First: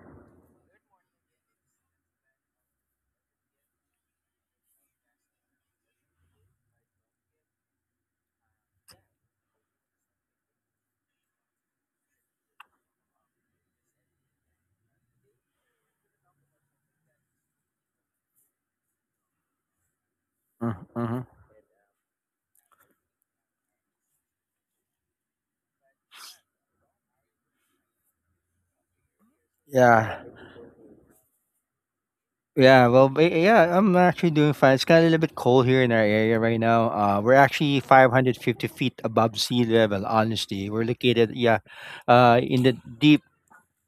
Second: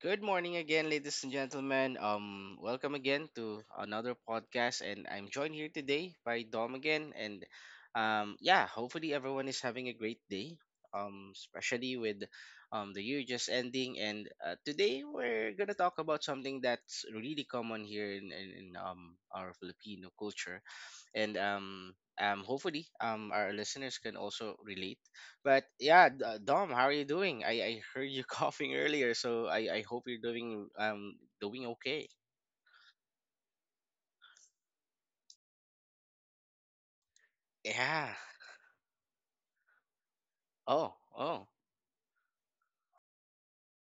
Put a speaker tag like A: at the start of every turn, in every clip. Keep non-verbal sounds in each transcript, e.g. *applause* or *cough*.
A: Good morning again, ladies and gentlemen. Welcome again to another podcast, and I'm joined here today by Dom again. And yeah, hopefully everyone is having a great day. Especially with the year just ending, and today we're gonna talk about something that's really common here in our Filipino culture,
B: Uh huh.
A: and hopefully our listeners can also relate, but yeah, Dom, how are you doing? I heard you *laughs* coughing earlier, so I hope you're
B: Yeah.
A: doing okay.
B: Yeah, I'm actually doing fine. It's kind of a little bit cold here in our area right now. We're actually
A: Yeah.
B: 550 feet above sea level, honestly. We're
A: Oh,
B: located,
A: oh,
B: yeah, uh, in the deep,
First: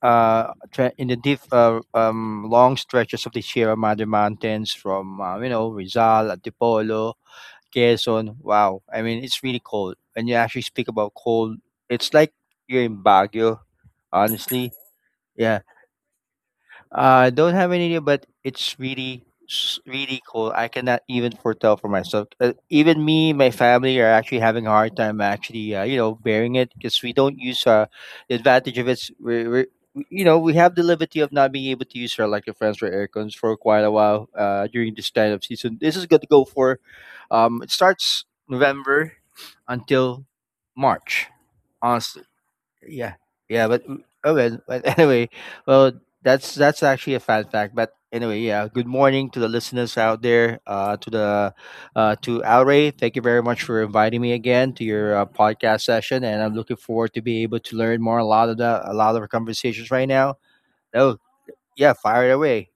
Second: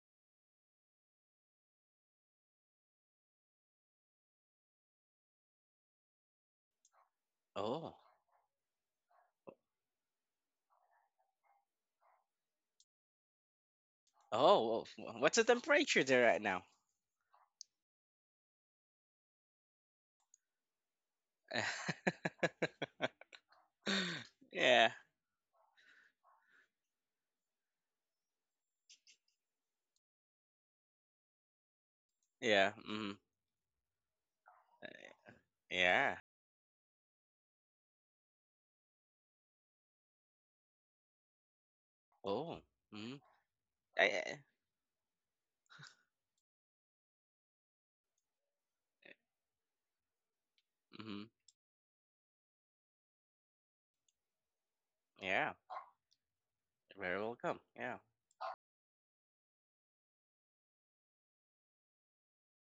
B: in the deep, long stretches of the Sierra Madre Mountains from, you know, Rizal, Antipolo,
A: oh,
B: Quezon. Wow. I mean, it's really cold. When you actually speak about cold, it's like you're in Baguio, honestly.
A: oh. What's the
B: Yeah.
A: temperature there right now?
B: I don't have any idea, but it's really cold. I cannot even foretell for myself.
A: *laughs*
B: Even me, my family are actually having a
A: yeah,
B: hard time actually, you know, bearing it because we don't use the advantage of it. We, you know, we have the liberty of not being able to use our electric
A: yeah,
B: fans or
A: mm,
B: aircons for quite a while during this time of season. This is
A: yeah.
B: going to go for, it starts November until March. Honestly.
A: Oh,
B: Yeah,
A: mm,
B: oh
A: I,
B: well. But *laughs* anyway, well, that's actually a fun fact. But anyway, yeah. Good morning to the listeners out there.
A: mm,
B: To Alray, thank you very much for inviting me again to your
A: yeah.
B: podcast session, and I'm looking forward
A: Very
B: to be
A: welcome.
B: able to
A: Yeah.
B: learn more a lot of our conversations right now. Oh, yeah, fire it away.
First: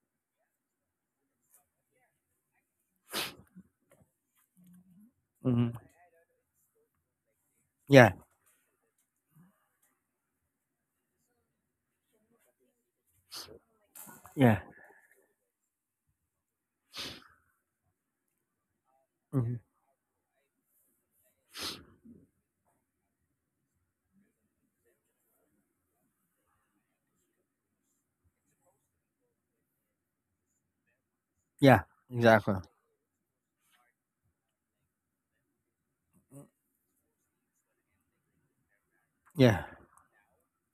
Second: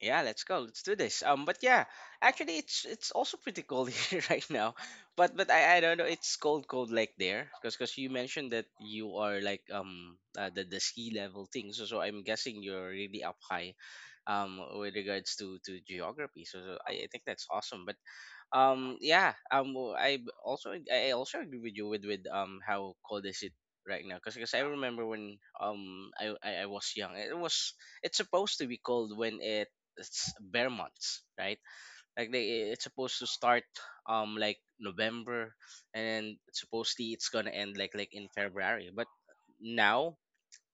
A: Yeah, let's go. Let's do this. But actually, it's also pretty cold *laughs* here right now. But I
B: Hmm.
A: don't know. It's cold, cold like there, because you
B: Yeah,
A: mentioned that you are like the ski level thing. So so I'm guessing you're really up high
B: yeah,
A: with regards to geography. So, so I think that's awesome. But um yeah
B: hmm,
A: um well, I also agree with you with how cold is it right now, because I remember when I was young it was it's supposed to be cold when it it's bare months, right?
B: yeah.
A: Like
B: Exactly.
A: they it's supposed to start like November, and then supposedly it's gonna end like in February, but
B: Yeah,
A: now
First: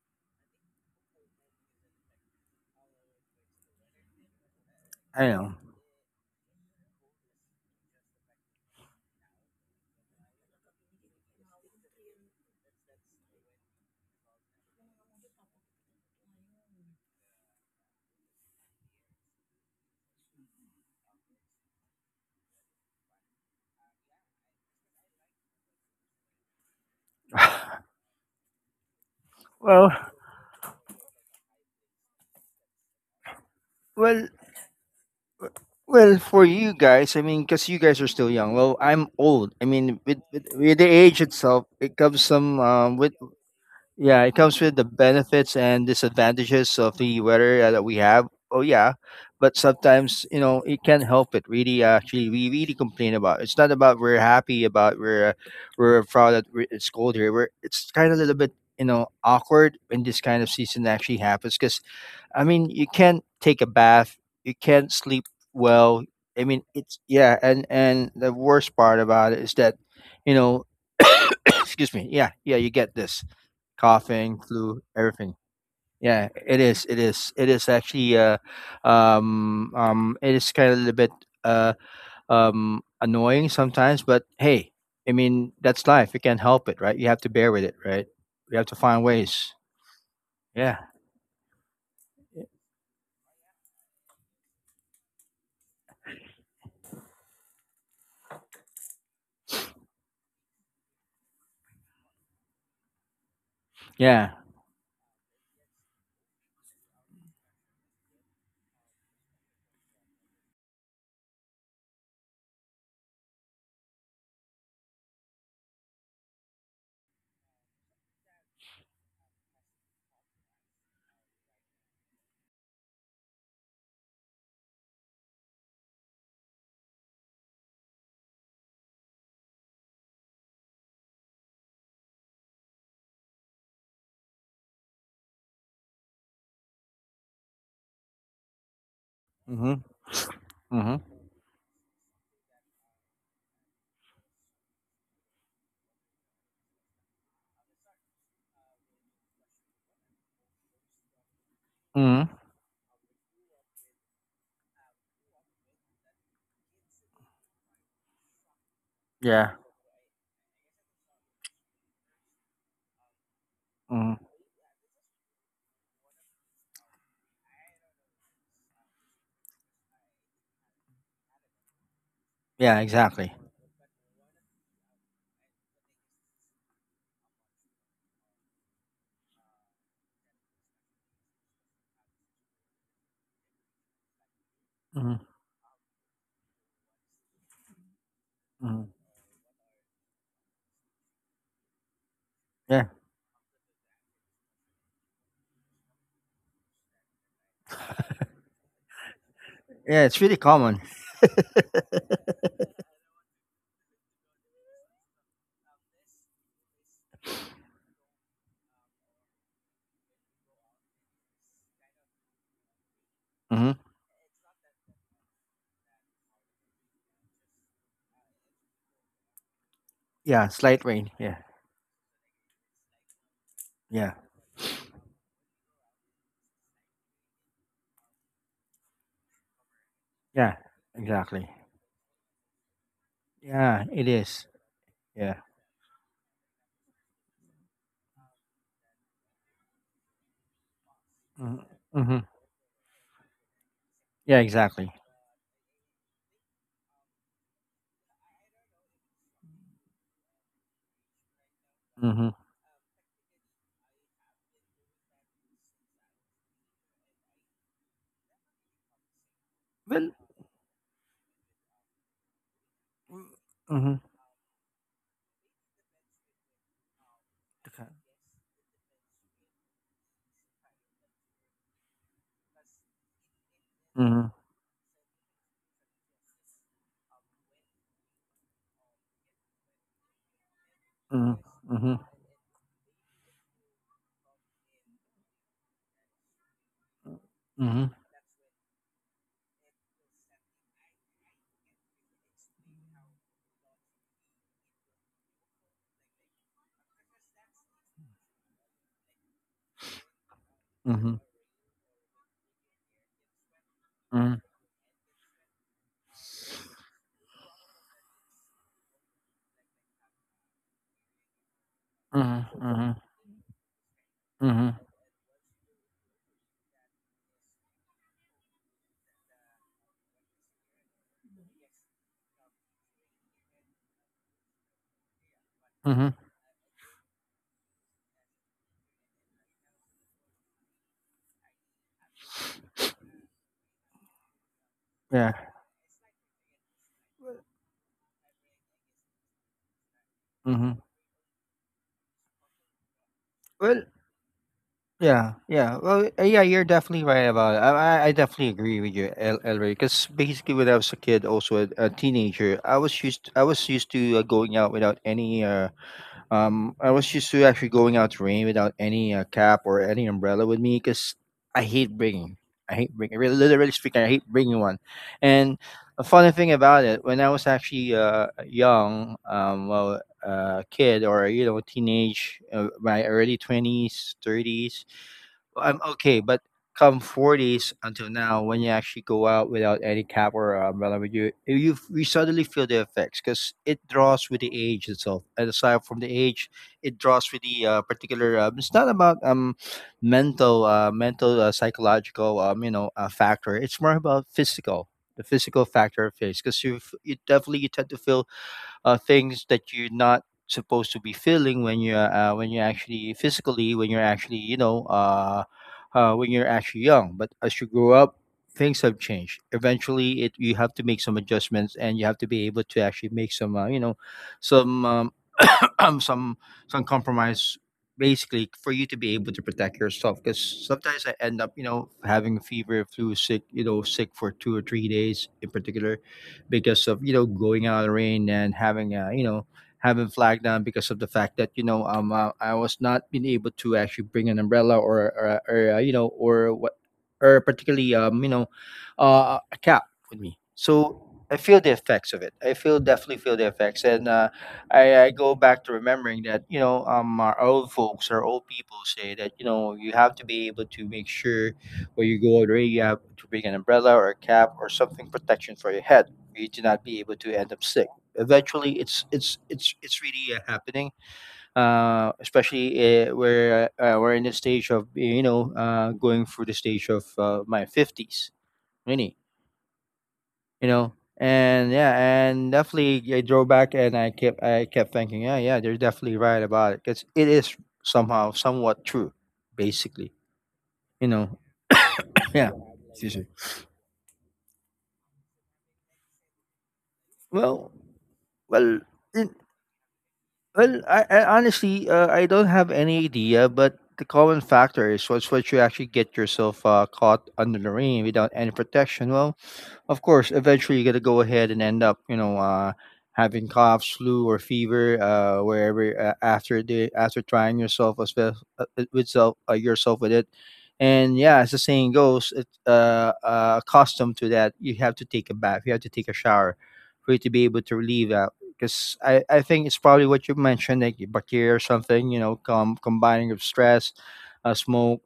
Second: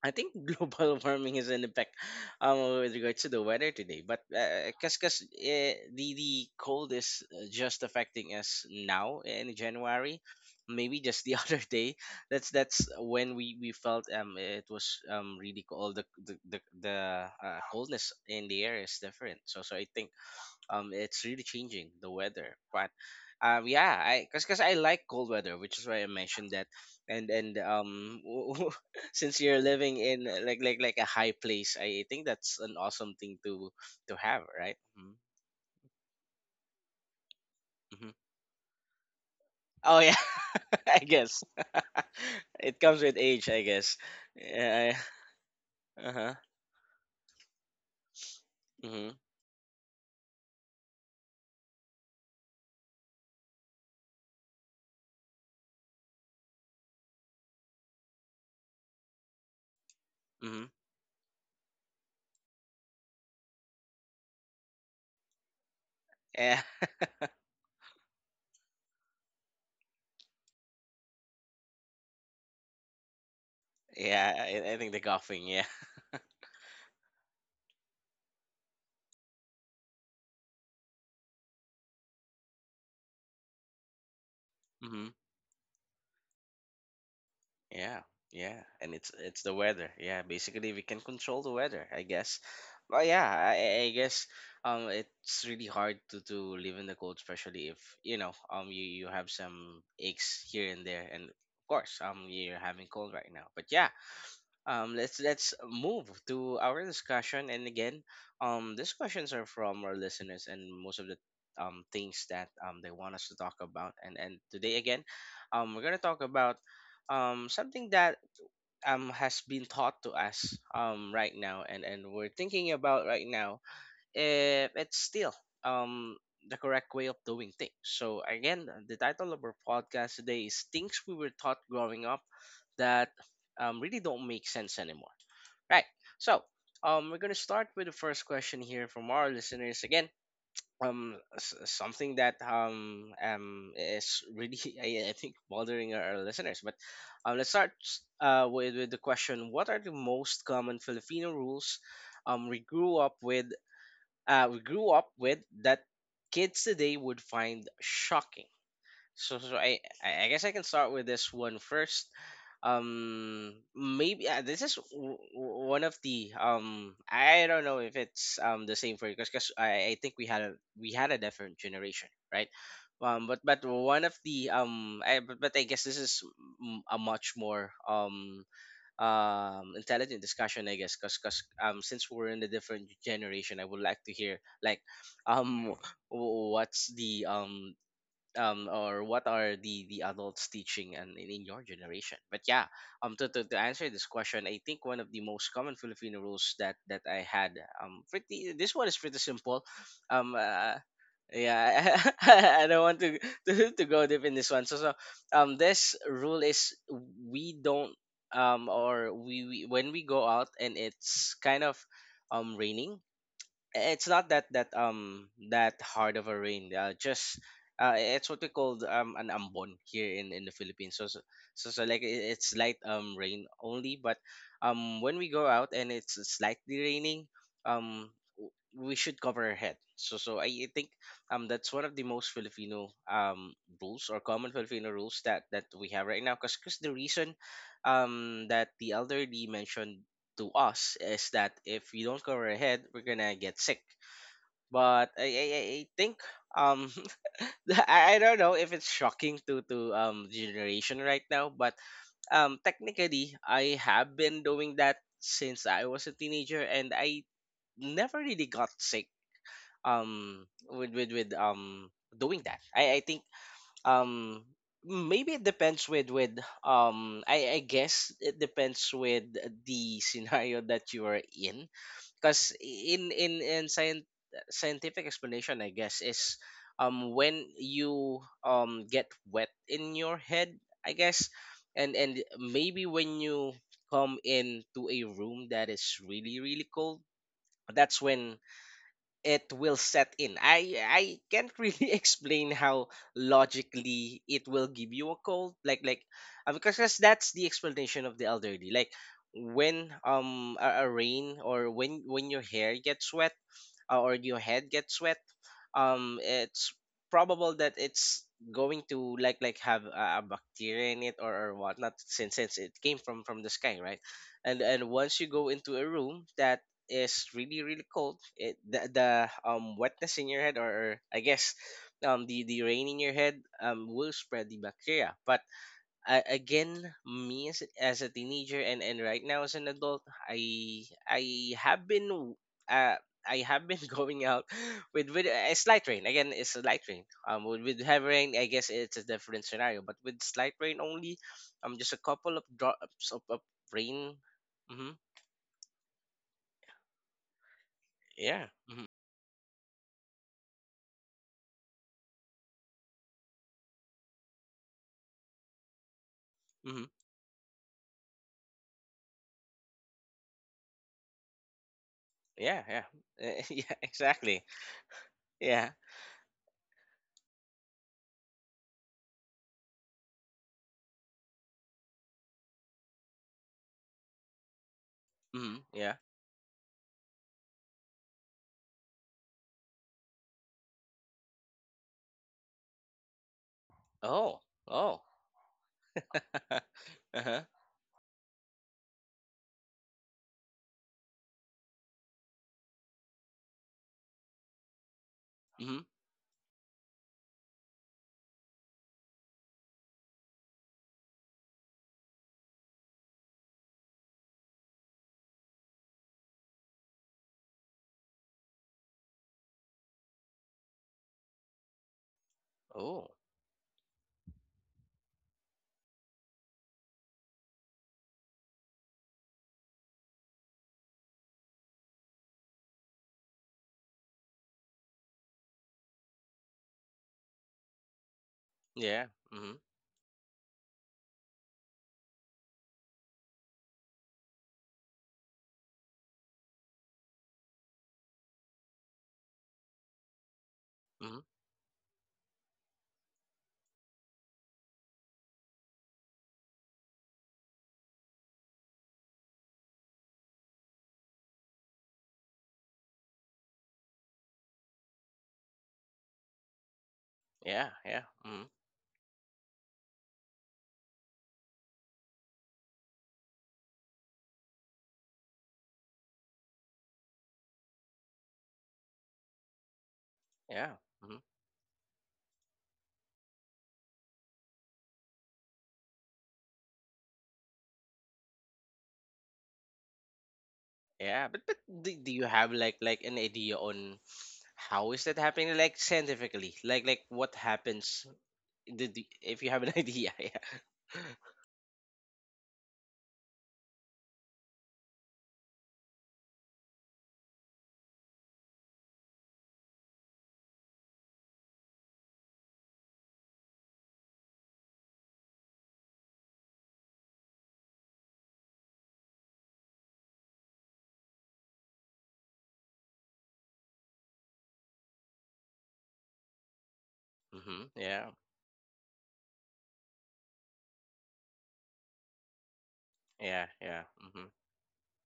A: I think *laughs* global warming is an effect with regards to the weather today, but because
B: I know.
A: the cold is just affecting us now in January, maybe just the *laughs* other day. That's when we felt it was really cold. The coldness in the air is different. So so I think it's really changing the weather, but yeah I because I like cold weather, which is why I mentioned that, and *laughs* since you're
B: Well,
A: living in like a high place, I think that's an awesome thing to
B: well,
A: have, right? Mm-hmm.
B: Well, for you guys, I mean, because you guys are
A: Mm-hmm.
B: still young. Well, I'm old. I
A: Oh
B: mean,
A: yeah.
B: with the
A: *laughs* I
B: age
A: guess
B: itself,
A: *laughs*
B: it comes some
A: it comes
B: with
A: with age, I guess.
B: yeah, it comes with the
A: Yeah.
B: benefits and
A: Uh-huh.
B: disadvantages of the weather that we have. Oh yeah,
A: Mm-hmm.
B: but sometimes you know it can't help it. Really, actually, we really complain about. It's not about we're happy about we're proud that we it's cold here. We're it's kind of a little bit you know awkward when this kind of
A: Hmm.
B: season actually happens because I mean, you can't take a bath, you can't sleep well. I
A: Yeah.
B: mean, it's
A: *laughs*
B: yeah, and the worst part about it is that, you know, excuse me, yeah, you get this
A: yeah
B: coughing,
A: I, I
B: flu,
A: think the
B: everything.
A: coughing, yeah.
B: Yeah, it is actually it is kind of a little bit uh, annoying sometimes, but hey,
A: Hmm.
B: I mean, that's life. You can't help it, right? You have to bear with it,
A: Yeah,
B: right? You
A: yeah,
B: have to
A: and
B: find
A: it's the
B: ways.
A: weather. Yeah, basically
B: Yeah,
A: we can control the weather, I guess. But yeah, I I guess it's really hard to live in the cold, especially if you know you you have some aches here and there, and of course you're having cold right now.
B: yeah.
A: Let's move to our discussion. And again, these questions are from our listeners, and most of the things that they want us to talk about. And today again, we're gonna talk about something that has been taught to us right now, and we're thinking about right now it's still um the correct way of doing things. So again, the title of our podcast today is "Things We Were Taught Growing Up That Really Don't Make Sense Anymore." Right. So we're gonna start with the first question here from our
B: Mm-hmm.
A: listeners again.
B: Mm-hmm.
A: Something that is really *laughs* I think bothering our listeners, but let's start with the question: what are the most common Filipino rules
B: Mm-hmm.
A: we grew up with that kids today would find shocking. So,
B: Yeah.
A: so I I guess I can start with this one first.
B: Mm-hmm.
A: Maybe this is one of the. I don't know if it's the same for you, because I think we had a different generation, right?
B: Yeah,
A: Um,
B: exactly.
A: but but one of the I, but I guess this is a much more intelligent discussion, I guess, because since we're in a different generation, I would like to hear like
B: Hmm.
A: um what's the
B: Hmm.
A: or what are the adults teaching and in your generation. But yeah,
B: Yeah,
A: to answer this question, I think one of the most common Filipino rules that that I had pretty this one is pretty simple.
B: yeah, it's
A: um
B: really
A: uh,
B: common. *laughs*
A: yeah, *laughs* I don't want to, *laughs* to go deep in this one. So, so this rule is we don't or we when we go out and it's kind of raining,
B: Hmm.
A: it's not that that that hard of a rain. Just it's what we call an ambon here in
B: Yeah,
A: the
B: slight
A: Philippines. So
B: rain.
A: so
B: Yeah,
A: so, so like it's light rain only,
B: yeah,
A: but when we go out and it's slightly raining, we should cover our head. So so
B: yeah,
A: I think
B: exactly.
A: that's one of the most Filipino
B: Yeah, it
A: rules or
B: is.
A: common Filipino rules
B: Yeah.
A: that that we have right now. Cause, 'cause the reason that the elderly mentioned to us is that if we
B: Mm-hmm.
A: don't cover our head, we're gonna get sick.
B: Yeah, exactly.
A: But I I think um *laughs* I don't know if it's shocking to generation right now, but
B: Mm-hmm.
A: technically I have been doing that since I was a teenager, and I never really got sick
B: Well.
A: um with doing that. I think
B: Mm-hmm.
A: um maybe it depends with I guess it depends with the scenario that you are in, because in
B: Mm-hmm.
A: scientific explanation I guess is when you get wet in your head, I guess,
B: Mm-hmm. Mm-hmm.
A: and maybe when you come into a room that is really really cold,
B: Mm-hmm.
A: that's when it will set in. I can't really *laughs* explain how logically it will give you a cold. Like because that's the explanation of the elderly. Like when a
B: Mm-hmm.
A: rain or when your hair gets wet or your head gets wet, it's probable that it's going to like have a bacteria in it or whatnot, since it came
B: Mm-hmm.
A: from the sky, right? and
B: Mm-hmm.
A: and once you go into a room that is really really cold, it, the wetness in your head or, I guess the rain in your head will spread the bacteria, but
B: Mm-hmm.
A: again, me as, as a teenager and right now as an adult, i have been uh I have been *laughs* going out with
B: Yeah.
A: a slight rain. Again, it's a light rain. With heavy rain, I guess it's a different scenario. But with slight rain
B: Mm-hmm.
A: only, just a couple of drops of
B: Well.
A: rain. Mm-hmm.
B: Yeah, you're definitely right about it. I
A: Yeah.
B: definitely
A: Mm-hmm.
B: agree with you, El Elray. Because basically, when I was a kid, also a teenager, I was used to going out without any.
A: Mm-hmm.
B: I was used to actually going out to rain without any cap or any umbrella with me because I hate bringing.
A: Yeah,
B: I
A: yeah.
B: hate bringing. Really,
A: *laughs* Yeah,
B: literally speaking, I hate
A: exactly.
B: bringing one. And
A: Yeah.
B: a funny thing about it, when I was actually young, kid or you know, teenage, my early 20s, thirties
A: Mhm,
B: I'm
A: yeah.
B: okay, but come 40s until now, when you actually go out without any cap or umbrella with you, you suddenly feel the effects because it draws
A: Oh.
B: with the age
A: Oh.
B: itself. And aside from the age, it
A: *laughs*
B: draws
A: uh-huh.
B: with the particular. It's not about mental, mental psychological you know factor. It's more about physical. The physical
A: Mhm.
B: factor of face, because you definitely you tend to feel things that you're not supposed to be feeling when you're actually you know when you're actually young. But as you grow up, things have changed. Eventually, it you have to make some adjustments and you have to be able to
A: Oh.
B: actually make some you know some *clears throat* some some compromise basically for you to be able to protect yourself because sometimes I end up you know having fever flu sick you know sick for 2 or 3 days in particular because of you know going out in the rain and having
A: Yeah.
B: a you know
A: Mhm.
B: having flag down because of the fact that you know I was not being able to actually bring an umbrella or you know or what or particularly you know a cap with me so
A: Mhm.
B: I feel the effects of it I feel definitely feel the effects and I go back to remembering that you know our old folks our old people say that you know you have to be able to make sure when you go out there you have to bring an umbrella or a cap or something protection for your head for you to not be able to end up
A: Yeah,
B: sick
A: yeah. Mhm.
B: eventually it's really happening especially where we're in the stage of you know going through the stage of my 50s really you
A: Yeah.
B: know
A: Mhm.
B: and yeah and definitely yeah, I drove back and I kept thinking yeah yeah they're definitely right about it because it is somehow somewhat true basically you
A: Yeah,
B: know
A: but do, do you
B: *coughs*
A: have
B: yeah.
A: like an
B: Excuse me.
A: idea on how is that happening, like scientifically? Like what
B: well
A: happens
B: well
A: did
B: it,
A: if you have an *laughs* idea, yeah. *laughs*
B: I honestly I don't have any idea but the common factor is what's what you actually get yourself caught under the rain without any protection well. Of course, eventually you're gonna go ahead and end up, you know, having coughs, flu, or fever, wherever after trying yourself as well, with self yourself with it, and yeah, as the saying goes, it's accustomed to that. You have to take a bath. You have to take a shower for you to be able
A: Mhm.
B: to
A: Yeah.
B: relieve that. Because I think it's probably what you mentioned, like bacteria or something, you know, combining of
A: Yeah, yeah.
B: stress,
A: Mhm.
B: smoke,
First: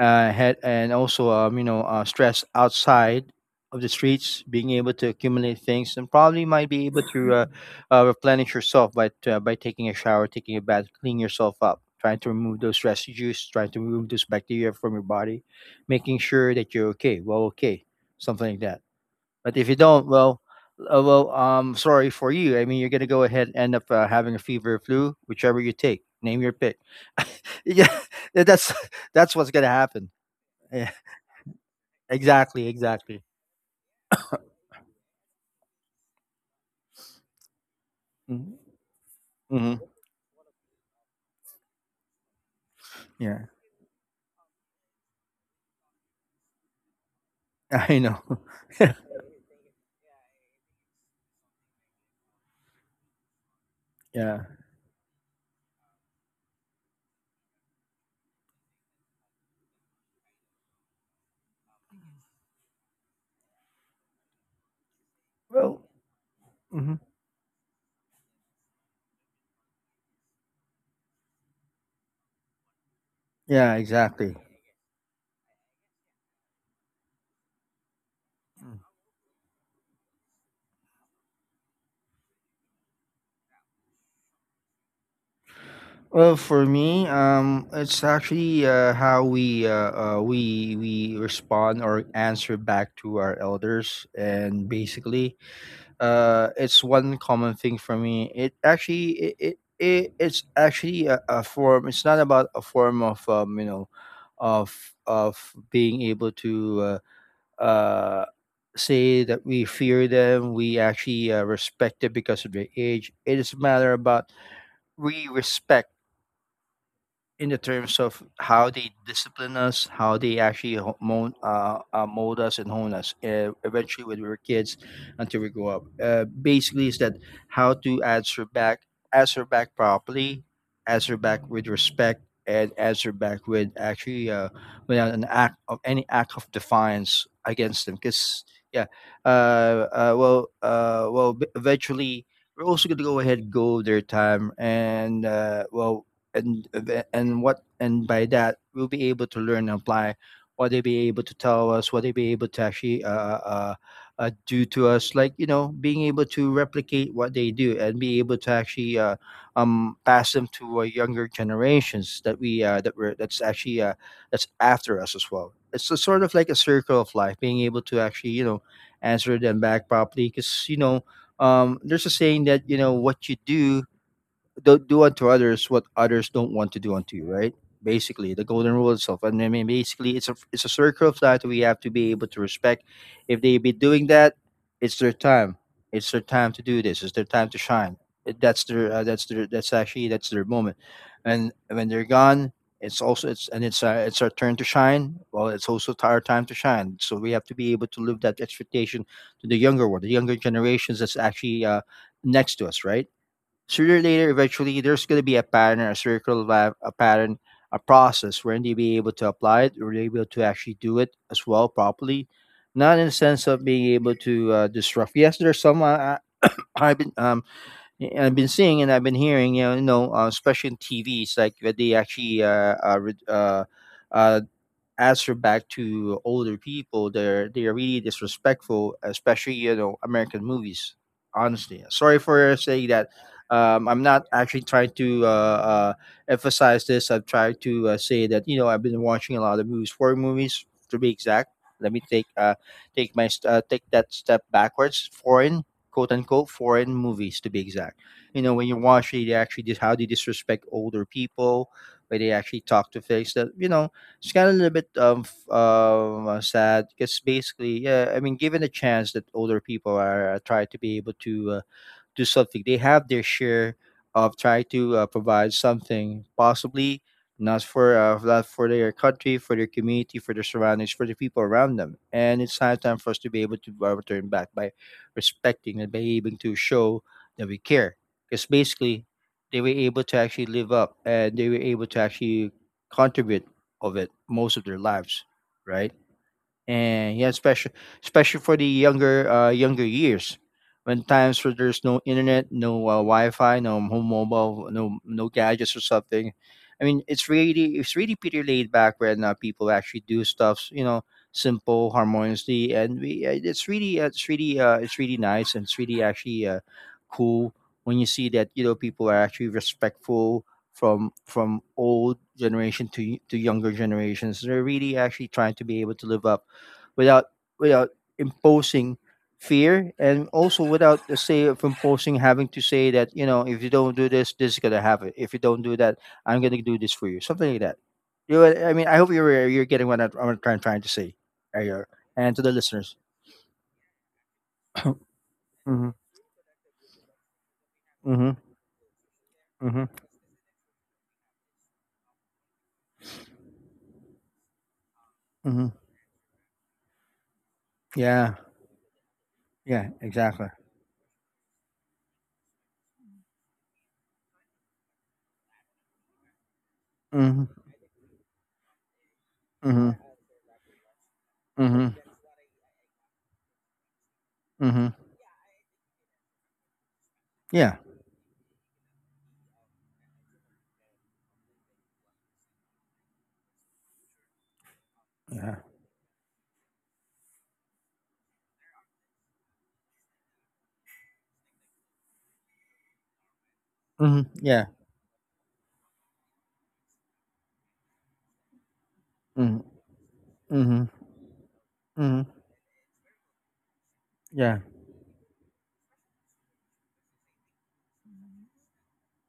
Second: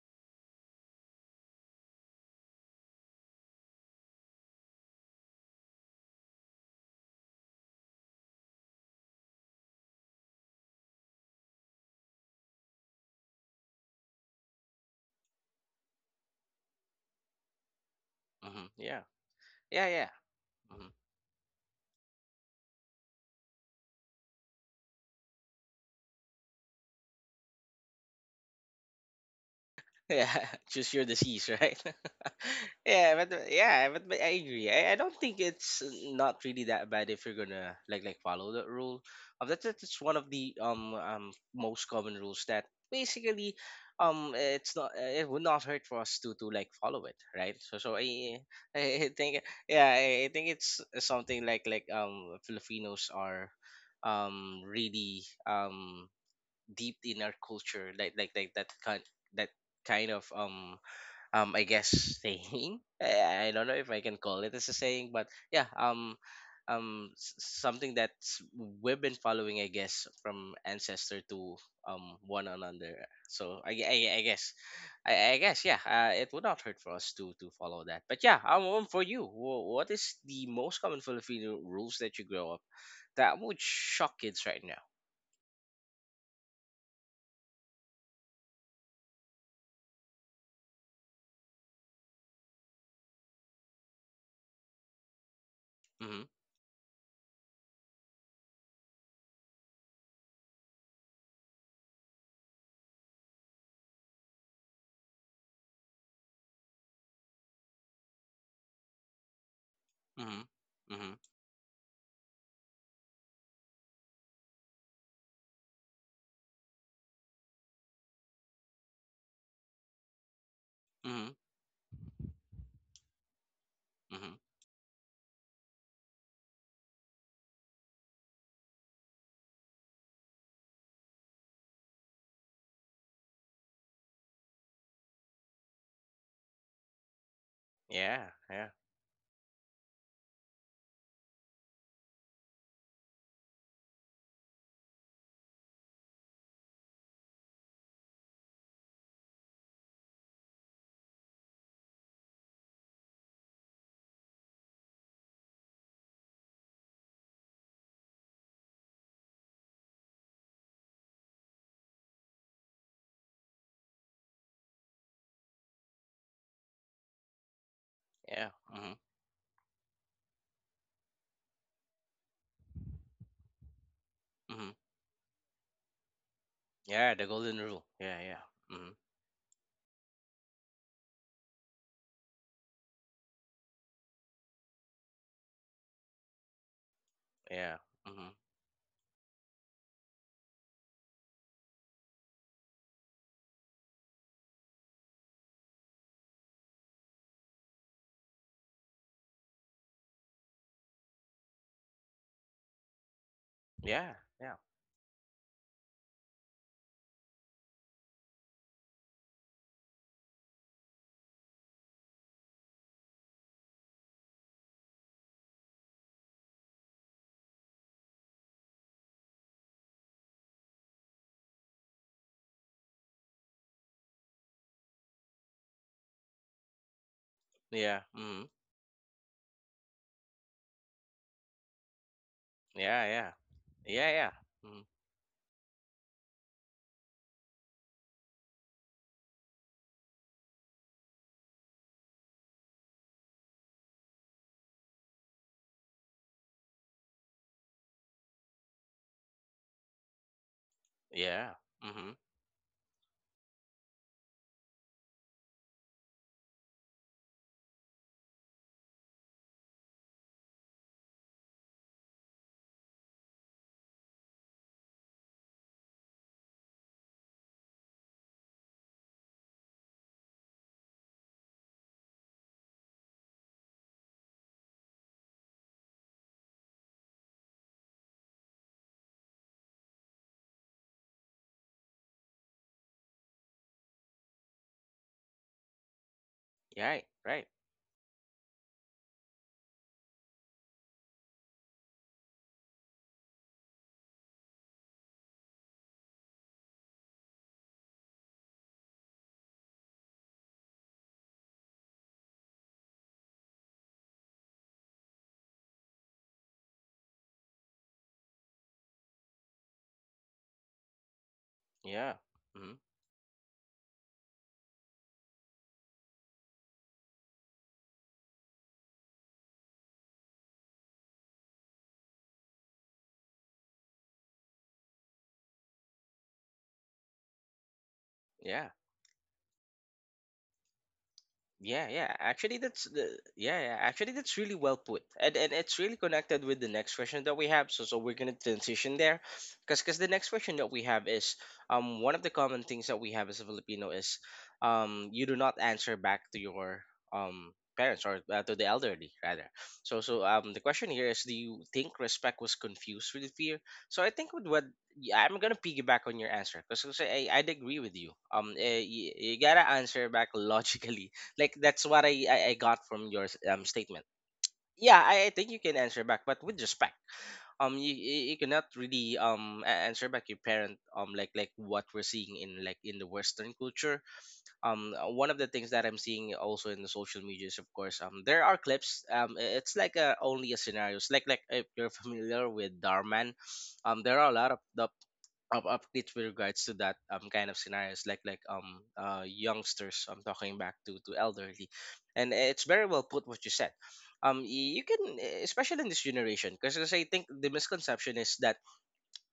B: had and also you know stress outside of the streets, being able to accumulate things, and probably might be able to replenish yourself by taking a shower, taking a bath, clean yourself up, trying to remove those residues, trying to remove those bacteria from your body, making sure that you're okay, well okay, something like
A: Mhm.
B: that.
A: Yeah.
B: But if you
A: Yeah,
B: don't,
A: yeah.
B: well.
A: Mm-hmm.
B: Sorry for you. I mean, you're gonna go ahead and end up having a fever, or flu, whichever you take. Name your pick. *laughs* Yeah, that's that's what's gonna happen.
A: Yeah, *laughs* choose your
B: *laughs*
A: disease, right? *laughs* yeah,
B: Exactly.
A: but uh, yeah, but, but I agree. I don't think it's not really that bad if you're gonna like
B: Mm-hmm.
A: follow that rule. That's one of the most common rules that
B: Yeah,
A: basically it's not it would not hurt for us to like follow it, right?
B: *laughs*
A: So so
B: I know.
A: I *laughs*
B: *laughs*
A: I think, yeah, I think it's something like Filipinos are
B: Yeah.
A: really deep in our culture, like that kind of I guess saying, *laughs* I don't know if I can call it as a saying, but yeah,
B: Well. Hmm.
A: s- something that we've been following, I guess, from ancestor to one another, so
B: Yeah,
A: I
B: exactly.
A: guess I guess yeah it would not hurt for us to follow that. But yeah,
B: Mm.
A: for you, what is the most common Filipino rules that you grow up that would shock kids right now?
B: Well, for me, it's actually how we respond or answer back to our elders, and basically,
A: Mm-hmm.
B: it's one common thing for me. It's actually a form it's not about a form of you know of of being able to uh, say that we fear
A: Mm-hmm.
B: them. We
A: Mm-hmm.
B: actually respect them because of their age. It is a matter about we respect in the terms of how they discipline us, how they actually
A: Mm-hmm.
B: mold us and hone us eventually when we
A: Hmm.
B: were kids until we grow up. Basically, is that how to answer back properly, answer back with respect, and answer back with actually without an act of any act of defiance against them.
A: Yeah,
B: Because
A: yeah,
B: yeah, uh, well, eventually we're also going to go ahead go their time and and and what and by that we'll be able to learn and apply what they be able to tell us what they be able to actually uh, do to us like you know being able to replicate what they do and be able to actually pass them to younger generations that we're that's actually that's after us as well it's a sort of like a circle of life being able to actually you
A: yeah.
B: know
A: Hmm.
B: answer them back properly because you know there's a saying that you know what you do
A: Hmm.
B: don't do unto others what others don't want to do
A: Yeah,
B: unto you,
A: the
B: right?
A: golden rule. Yeah,
B: Basically,
A: yeah.
B: the golden rule
A: Hmm.
B: itself, and I mean, basically, it's a circle of life that we have to be able to respect. If they be doing that, it's their time. It's their time to do this. It's their time to
A: Yeah.
B: shine.
A: Hmm.
B: That's their moment, and when they're gone, it's also it's and it's it's our turn to shine. Well, it's also our time to shine. So we have to be able to live that expectation to the younger one, the younger generations that's actually next to us, right? Sooner or
A: Yeah,
B: later,
A: yeah,
B: eventually, there's going to be a pattern, a circle, a pattern, a process where they be able to apply it, or they be able to actually do it as well properly. Not in the sense of being able to disrupt. Yes, there's some I- *coughs* I've been um I've been seeing, and I've been hearing, especially in TVs, like where they actually uh answer back to older people. They are really
A: yeah. Hmm.
B: disrespectful, especially American movies. Honestly, sorry for saying
A: Yeah,
B: that.
A: yeah,
B: I'm
A: yeah,
B: not
A: yeah.
B: actually
A: Hmm.
B: trying to emphasize this. I'm trying to say that I've been watching a lot of movies, four movies to be exact. Let me take take my st- take that step backwards. Foreign, quote unquote, foreign movies to be exact. You know, when you watch it, how they disrespect older
A: Yeah.
B: people,
A: Hmm.
B: where they actually talk to face that it's kinda a little bit sad, because basically, yeah, I mean, given the chance that older people are try to be able to do something. They have their share of trying to provide something, possibly not for their country, for their community, for their surroundings, for the people around them. And it's high time for us to be able to return back by respecting and behaving to show that we care. Because basically, they were able to actually live up, and they were able to actually contribute of it most of their lives, right?
A: Yeah.
B: And yeah,
A: Right.
B: especially for the younger younger years, when times where there's no internet, no Wi-Fi, no home mobile, no gadgets or something. I mean, it's really pretty laid back when people actually do stuff, you know, simple, harmoniously, and we it's really it's really it's really nice, and it's really actually cool when you see that people are actually respectful from
A: Yeah.
B: old
A: Hmm.
B: generation to younger generations. They're really actually trying to be able to live up without, without imposing fear, and also without the say of imposing, having to say that, you know, if you don't do this, this is gonna happen. If you don't do that, I'm gonna do this for you, something like that. You know what
A: Yeah.
B: I mean? I hope you're getting what I'm trying to say, Ariel,
A: Yeah, yeah.
B: and to the
A: Actually, that's
B: listeners.
A: the yeah, yeah. Actually, that's really well put, and it's
B: Mm-hmm.
A: really connected with the next question that we have. So so we're
B: Mm-hmm.
A: gonna transition there,
B: Mm-hmm.
A: because the next question that we have is one of the common things that we have as a Filipino is you do not
B: Mm-hmm.
A: answer back to your parents or
B: Yeah,
A: to the elderly rather.
B: yeah,
A: So so
B: exactly.
A: the question here is, do you think respect was confused with fear? So I think with what yeah, I'm gonna piggyback on your answer because I'd
B: Mm-hmm.
A: agree with you. You gotta
B: Mm-hmm.
A: answer back logically, like that's
B: Mm-hmm.
A: what I got from your statement.
B: Mm-hmm.
A: Yeah, I think you can answer back, but with respect. Um,
B: Yeah,
A: you, you you cannot really answer back your parent, like what we're seeing in, like, in the Western culture. One of the
B: yeah.
A: things that I'm seeing also in the social media is, of course, there are clips, it's like a, only a scenarios, like if you're familiar with Darman, there
B: Mm-hmm.
A: are a lot of
B: Yeah.
A: the up updates with regards to that kind of scenarios, like
B: Mm-hmm.
A: youngsters I'm talking back
B: Mm-hmm.
A: to elderly, and
B: Mm-hmm.
A: it's very well put what you said.
B: Yeah,
A: You can, especially in this generation, because I think the misconception is that,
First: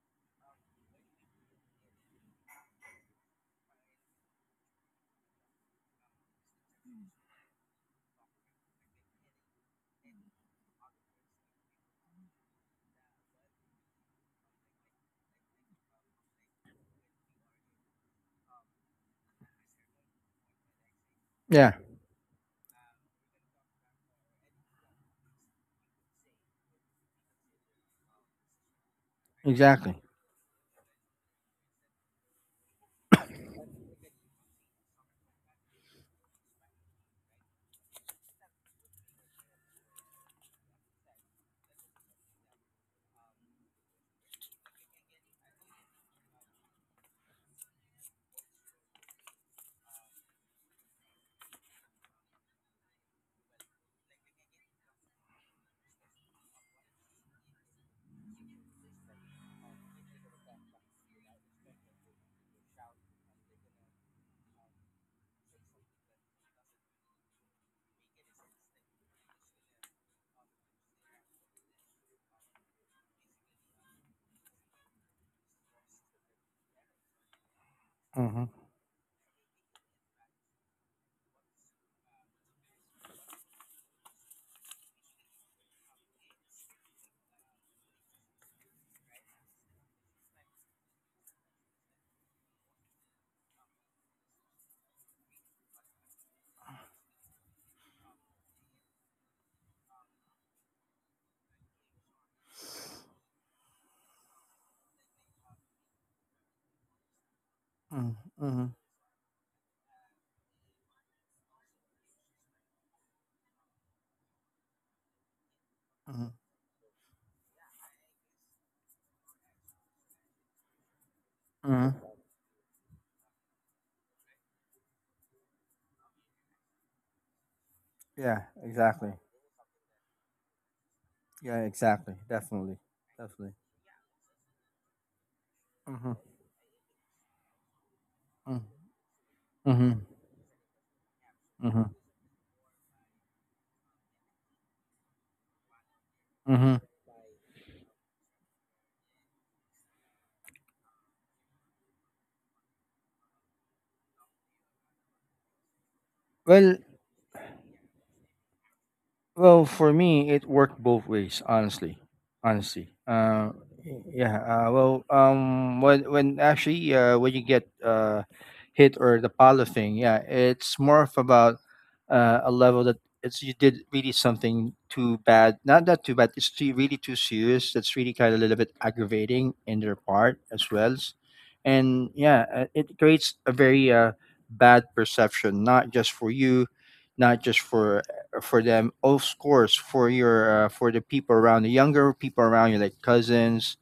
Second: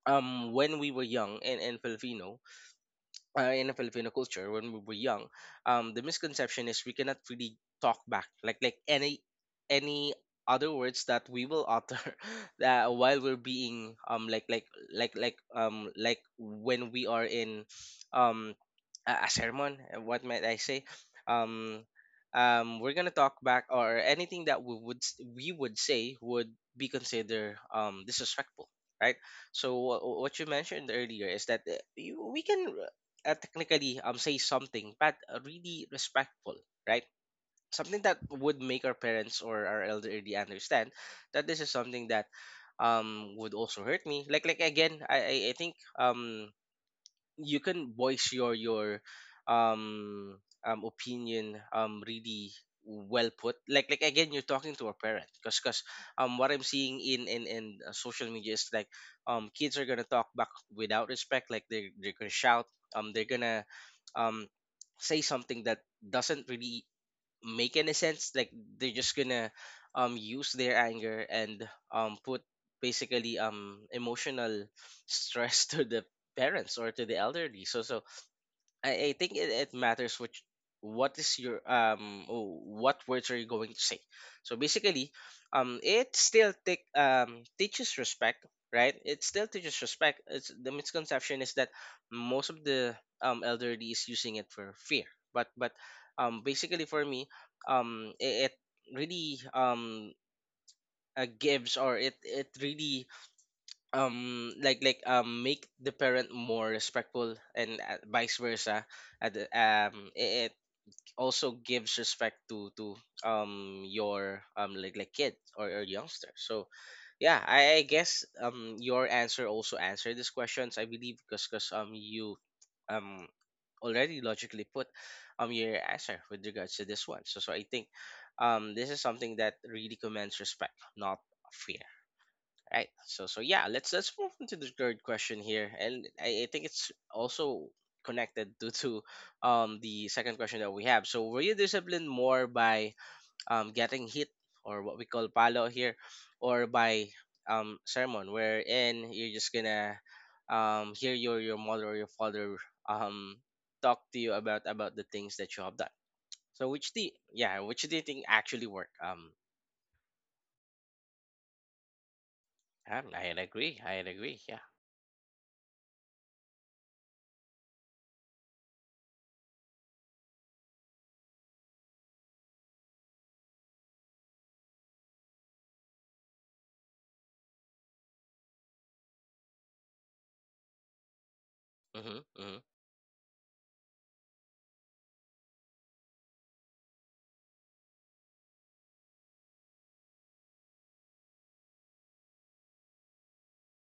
A: when we were young in Filipino, in a Filipino culture, when we were young, the misconception is we cannot really talk back, like any other words that we will utter *laughs* that, while we're being like when we are in um a sermon, what might I say,
B: yeah,
A: um we're gonna talk back, or anything that we would we would say would be considered disrespectful, right? So
B: exactly.
A: what you mentioned earlier is that, we can technically say something but, really respectful, right? Something that would make our parents or our elderly understand that this is something that would also hurt me, like again, I think you can voice your um opinion really well put, like again, you're talking to a parent, because what I'm seeing in social media is like kids are gonna talk back without respect, like they're gonna shout, they're gonna um say something that doesn't really make any sense, like they're just gonna use their anger and put basically emotional stress *laughs* to the parents or to the elderly. So so
B: Mm-hmm.
A: I think it matters which, what is your what words are you going to say. So basically, it still take teaches respect, right? It still teaches respect. It's the misconception is that most of the elderly is using it for fear, but basically for me, it really gives, or it really make the parent more respectful, and vice
B: Mm-hmm.
A: versa. It also gives respect to your like kid, or youngster.
B: Hmm.
A: So yeah, I guess your answer also answered these questions, I believe, because
B: Hmm.
A: you um already logically put your answer with regards to this one. So so I think
B: Yeah,
A: this is
B: exactly.
A: something that really commands respect, not
B: Yeah,
A: fear.
B: exactly. Definitely.
A: Right. So so
B: Definitely.
A: yeah, let's move on to the third question here, and
B: Mm-hmm.
A: I think it's also connected to
B: Mm-hmm. Mm-hmm.
A: the second question that we have. So, were you
B: Mm-hmm.
A: disciplined more by getting hit, or what we call palo here, or
B: Mm-hmm.
A: by sermon, wherein you're just gonna hear your mother or your father um talk to you about the things that you have done? So
B: Well,
A: which the yeah, which do you think actually work?
B: Well, for me, it worked both ways, honestly. Honestly.
A: I I agree. I
B: Yeah.
A: agree. Yeah.
B: Well, when you get hit, or the pala thing, yeah, it's more of about a level that it's you did really something too bad. Not that too bad. It's too, really too serious. That's really kind of a little bit aggravating in their part as well. And
A: Mm-hmm.
B: yeah,
A: Mm-hmm.
B: it creates a very bad perception, not just for you, not just for them, of course, for your for the people around, the younger people around you, like cousins,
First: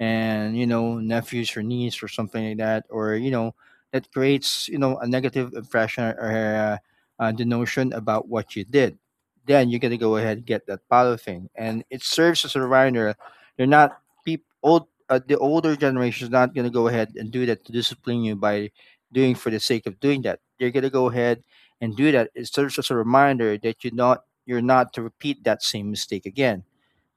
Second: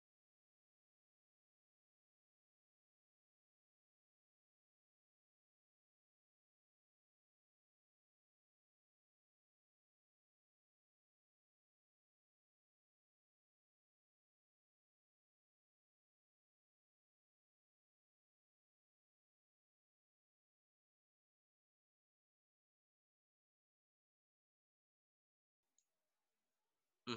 B: and, you know, nephews or niece or something like that, or, you know, that creates, you know, a negative impression, or the notion about what you did. Then you're gonna go ahead and get that polythene, and it serves as a reminder. They are not peop old the older generation is not gonna go ahead and do that to discipline you by doing for the sake of doing that. They're gonna go ahead and do that. It serves as a reminder that you're not to repeat that same mistake again,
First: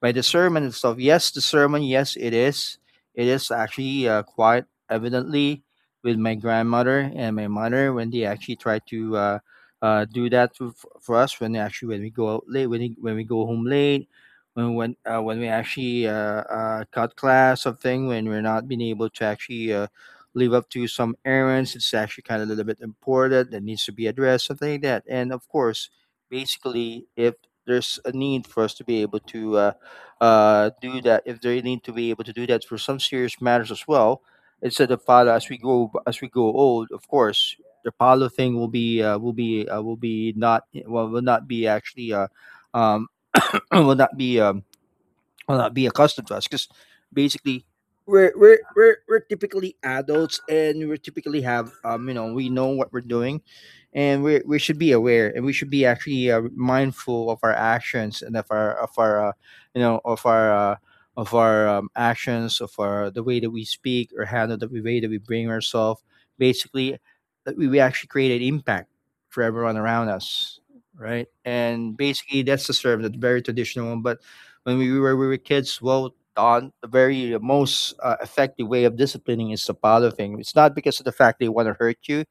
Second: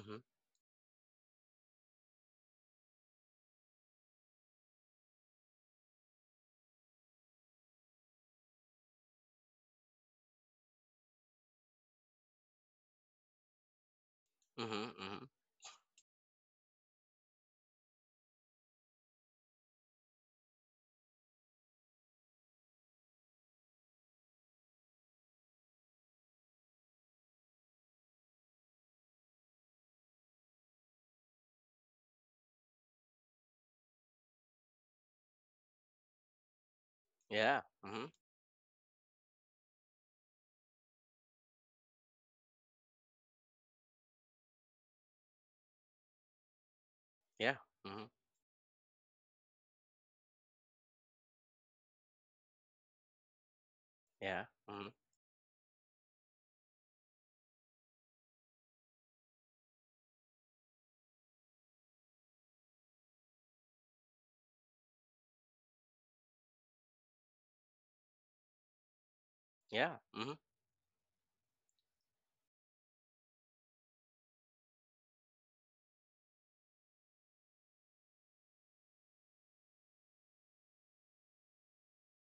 B: by the sermon itself. Yes, the sermon, yes, it is. It is actually quite evidently with my grandmother and my mother when they actually try to do that to, for us, when they actually, when we go out late, when when we go home late,
A: Mhm, mhm.
B: when we actually cut class, something, when we're not being able to actually live up to some errands, it's actually kind of a little bit important that needs to be addressed, something like that. And of course, basically, if there's a need for us to be able to do that, if they need to be able to do that for some serious matters as well, instead of follow, as we go, as we go old, of course,
A: Yeah.
B: the
A: mhm.
B: palo thing will be not, well, will not be actually um, *coughs* *clears throat* will not be well, not be accustomed to us, because
A: Yeah.
B: basically,
A: Mhm.
B: we're typically adults, and we typically have you know, we know what we're doing, and we
A: Yeah.
B: we should
A: Mhm.
B: be aware, and we should be actually mindful of our actions, and of our you know, of our actions, of our the way that we speak or handle, the way that we bring ourselves, basically, that we actually create an impact for everyone
A: Yeah.
B: around
A: Mhm.
B: us, right? And basically, that's the serve, that's very traditional. But when we were kids, well, on the very most effective way of disciplining is the follow thing. It's not because of the fact they want to hurt you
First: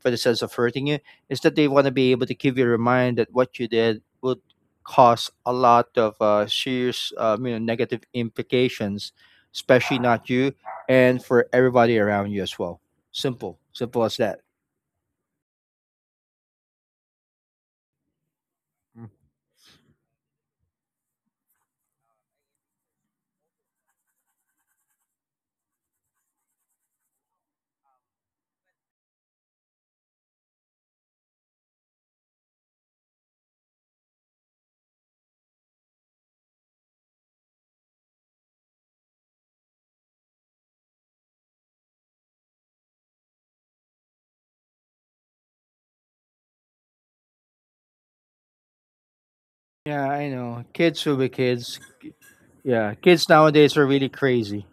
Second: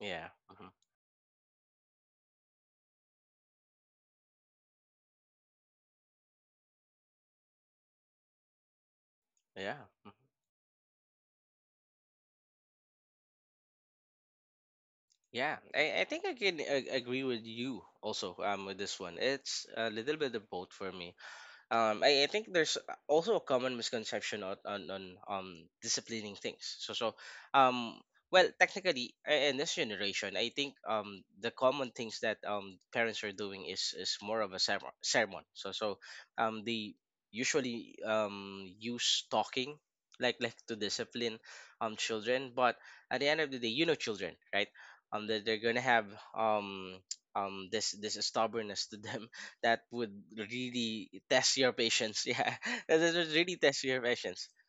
B: for the
A: Yeah.
B: sense of
A: Mhm.
B: hurting you, it's that they want to be able to keep you remind that what you did would cause a lot of serious you know, negative implications,
A: Yeah.
B: especially
A: Mhm.
B: not you, and for everybody around you as well. Simple, simple as that.
A: Yeah. I think I can agree with you also with this one. It's a little bit of both for me. I think there's also a common misconception on disciplining things. So, so um, well, technically, in this generation, I think the common things that parents are doing is more of a sermon. So, so they usually use talking like to discipline children, but at the end of the day, you know children, right? That they're gonna have um this this stubbornness to them that
B: Yeah,
A: would
B: I know. Kids
A: really
B: will be
A: test your
B: kids.
A: patience. *laughs* Yeah,
B: Yeah,
A: that that
B: kids
A: would really
B: nowadays are
A: test your
B: really
A: patience.
B: crazy.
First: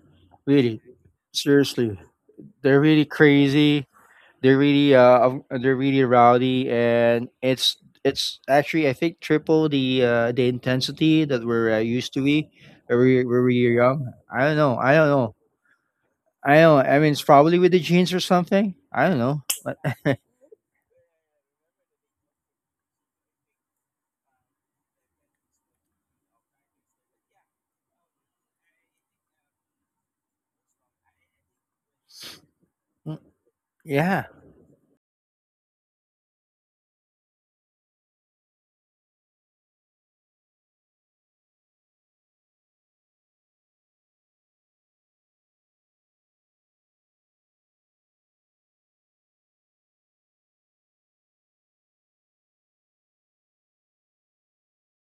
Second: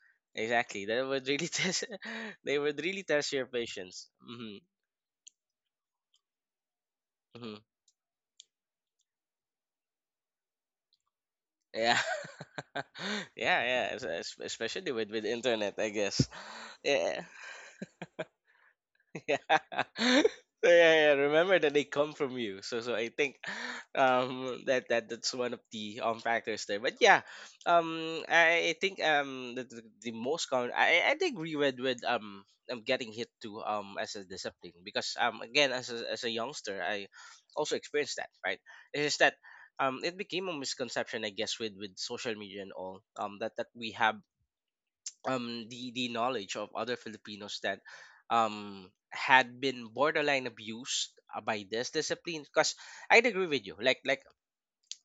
B: Really,
A: Exactly, that would really *laughs* test.
B: seriously.
A: They would
B: They're
A: really
B: really
A: test your
B: crazy.
A: patience. Hmm.
B: They're really rowdy, and
A: Hmm.
B: it's actually, I think, triple the intensity that we're
A: Yeah,
B: used to be when
A: *laughs* yeah,
B: we were
A: yeah.
B: young. I don't know.
A: Especially
B: I don't
A: with
B: know.
A: internet, I guess.
B: I don't. I mean, it's
A: Yeah.
B: probably with the genes or something. I don't
A: *laughs*
B: know.
A: Yeah.
B: *laughs*
A: *laughs* So, yeah, yeah, remember that they come from you. So so I think that that that's one of the factors there. But yeah, I think the most common, I agree with getting
B: Mm,
A: hit to as a
B: yeah.
A: discipline, because again, as a youngster, I also experienced that, right. It's just that it became a misconception, I guess, with social media and all, that that we have the knowledge of other Filipinos that had been borderline abused by this discipline, because I'd agree with you, like like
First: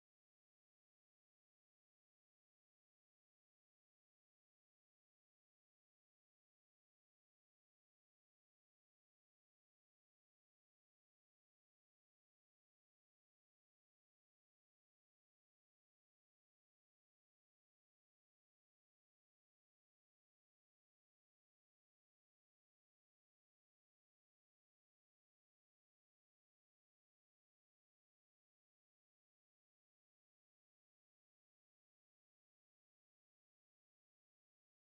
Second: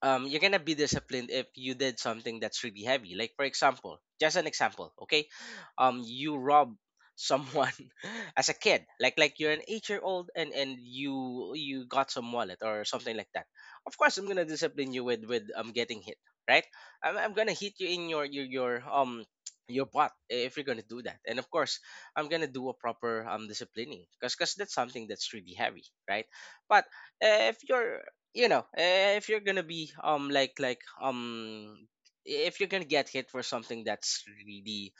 A: um, you're gonna be disciplined if you did something that's really heavy. Like for example, just an example, okay? You rob someone *laughs* as a kid, like you're an 8 year old, and you got some wallet or something like that. Of course, I'm gonna discipline you with getting hit, right? I'm gonna hit you in your *tsk* your butt if you're gonna do that, and of course I'm gonna do a proper disciplining, because that's something that's really heavy, right? But if you're, you know, if you're gonna be um if you're gonna get hit for something that's really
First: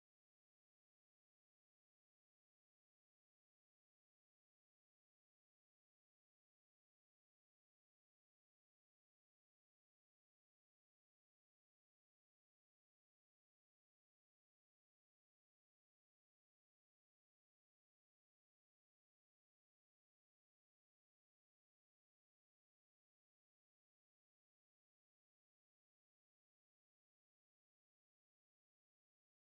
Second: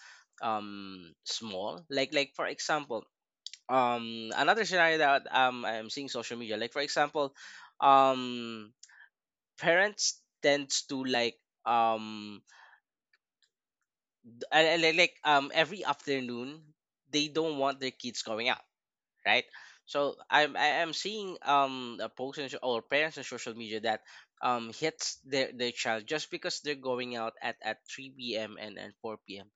A: small, like for example another scenario that I'm seeing social media, like for example, um parents tends to like um every afternoon they don't want their kids going out, right? So I'm I am seeing a post in, or parents on social media that hits their child just because they're going out at 3 p.m. And 4 p.m.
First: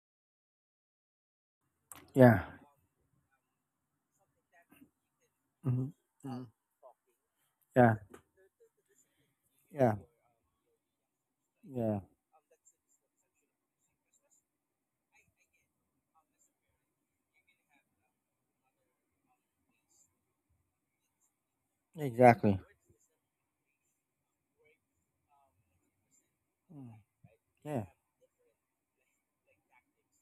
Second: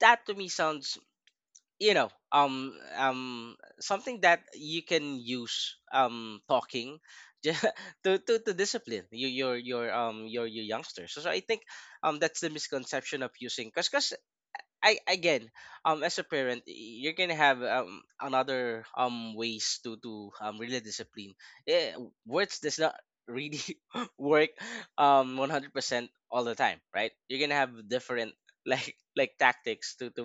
A: That to me sounds, you know,
B: Yeah.
A: something that you can use
B: Mhm, mm,
A: talking *laughs* ju-
B: yeah.
A: to discipline
B: Yeah.
A: your youngsters. So, so I think
B: Yeah,
A: that's the misconception of using, because I again, as a parent, you're gonna have another ways to really discipline. Eh, words
B: exactly.
A: does not really *laughs* work 100% all the time,
B: Mm,
A: right? You're gonna have
B: yeah.
A: different, like *laughs* like, tactics to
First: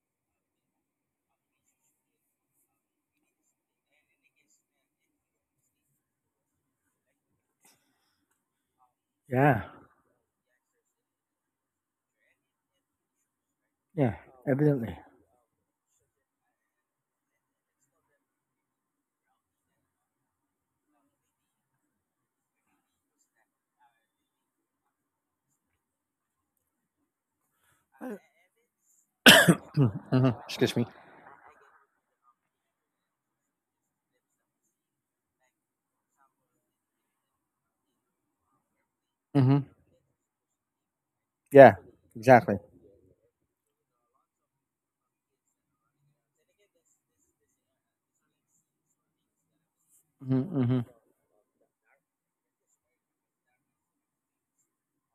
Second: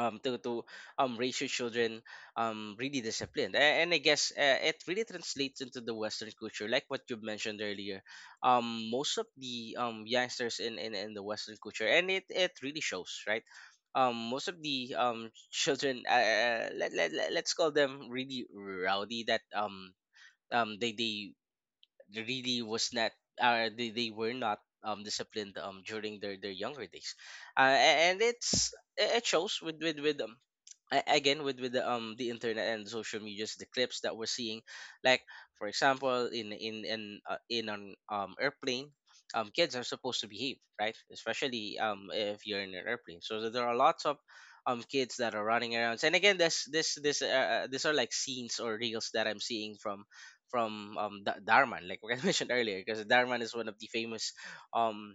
A: um to to raise your children really disciplined. And, I guess it really translates into the Western culture, like what you mentioned earlier. Most of
B: Yeah.
A: the youngsters in the Western culture, and it really shows, right?
B: Yeah.
A: Most of the
B: Evidently.
A: *laughs* children, let's call them really rowdy, that they really was not, they were not disciplined during their younger days. And it's, it shows
B: *clears throat*
A: with
B: Mhm. Excuse me.
A: again with the internet and social medias, the clips that we're seeing, like for example in an airplane.
B: Hmm.
A: Kids are supposed to behave, right, especially
B: Yeah,
A: if
B: exactly.
A: you're in an airplane. So there are lots of kids that are running around, and again, this these are like scenes or reels that I'm seeing
B: Mm-hmm. Mm-hmm.
A: from darman, like *laughs* we mentioned earlier, because darman is one of the famous um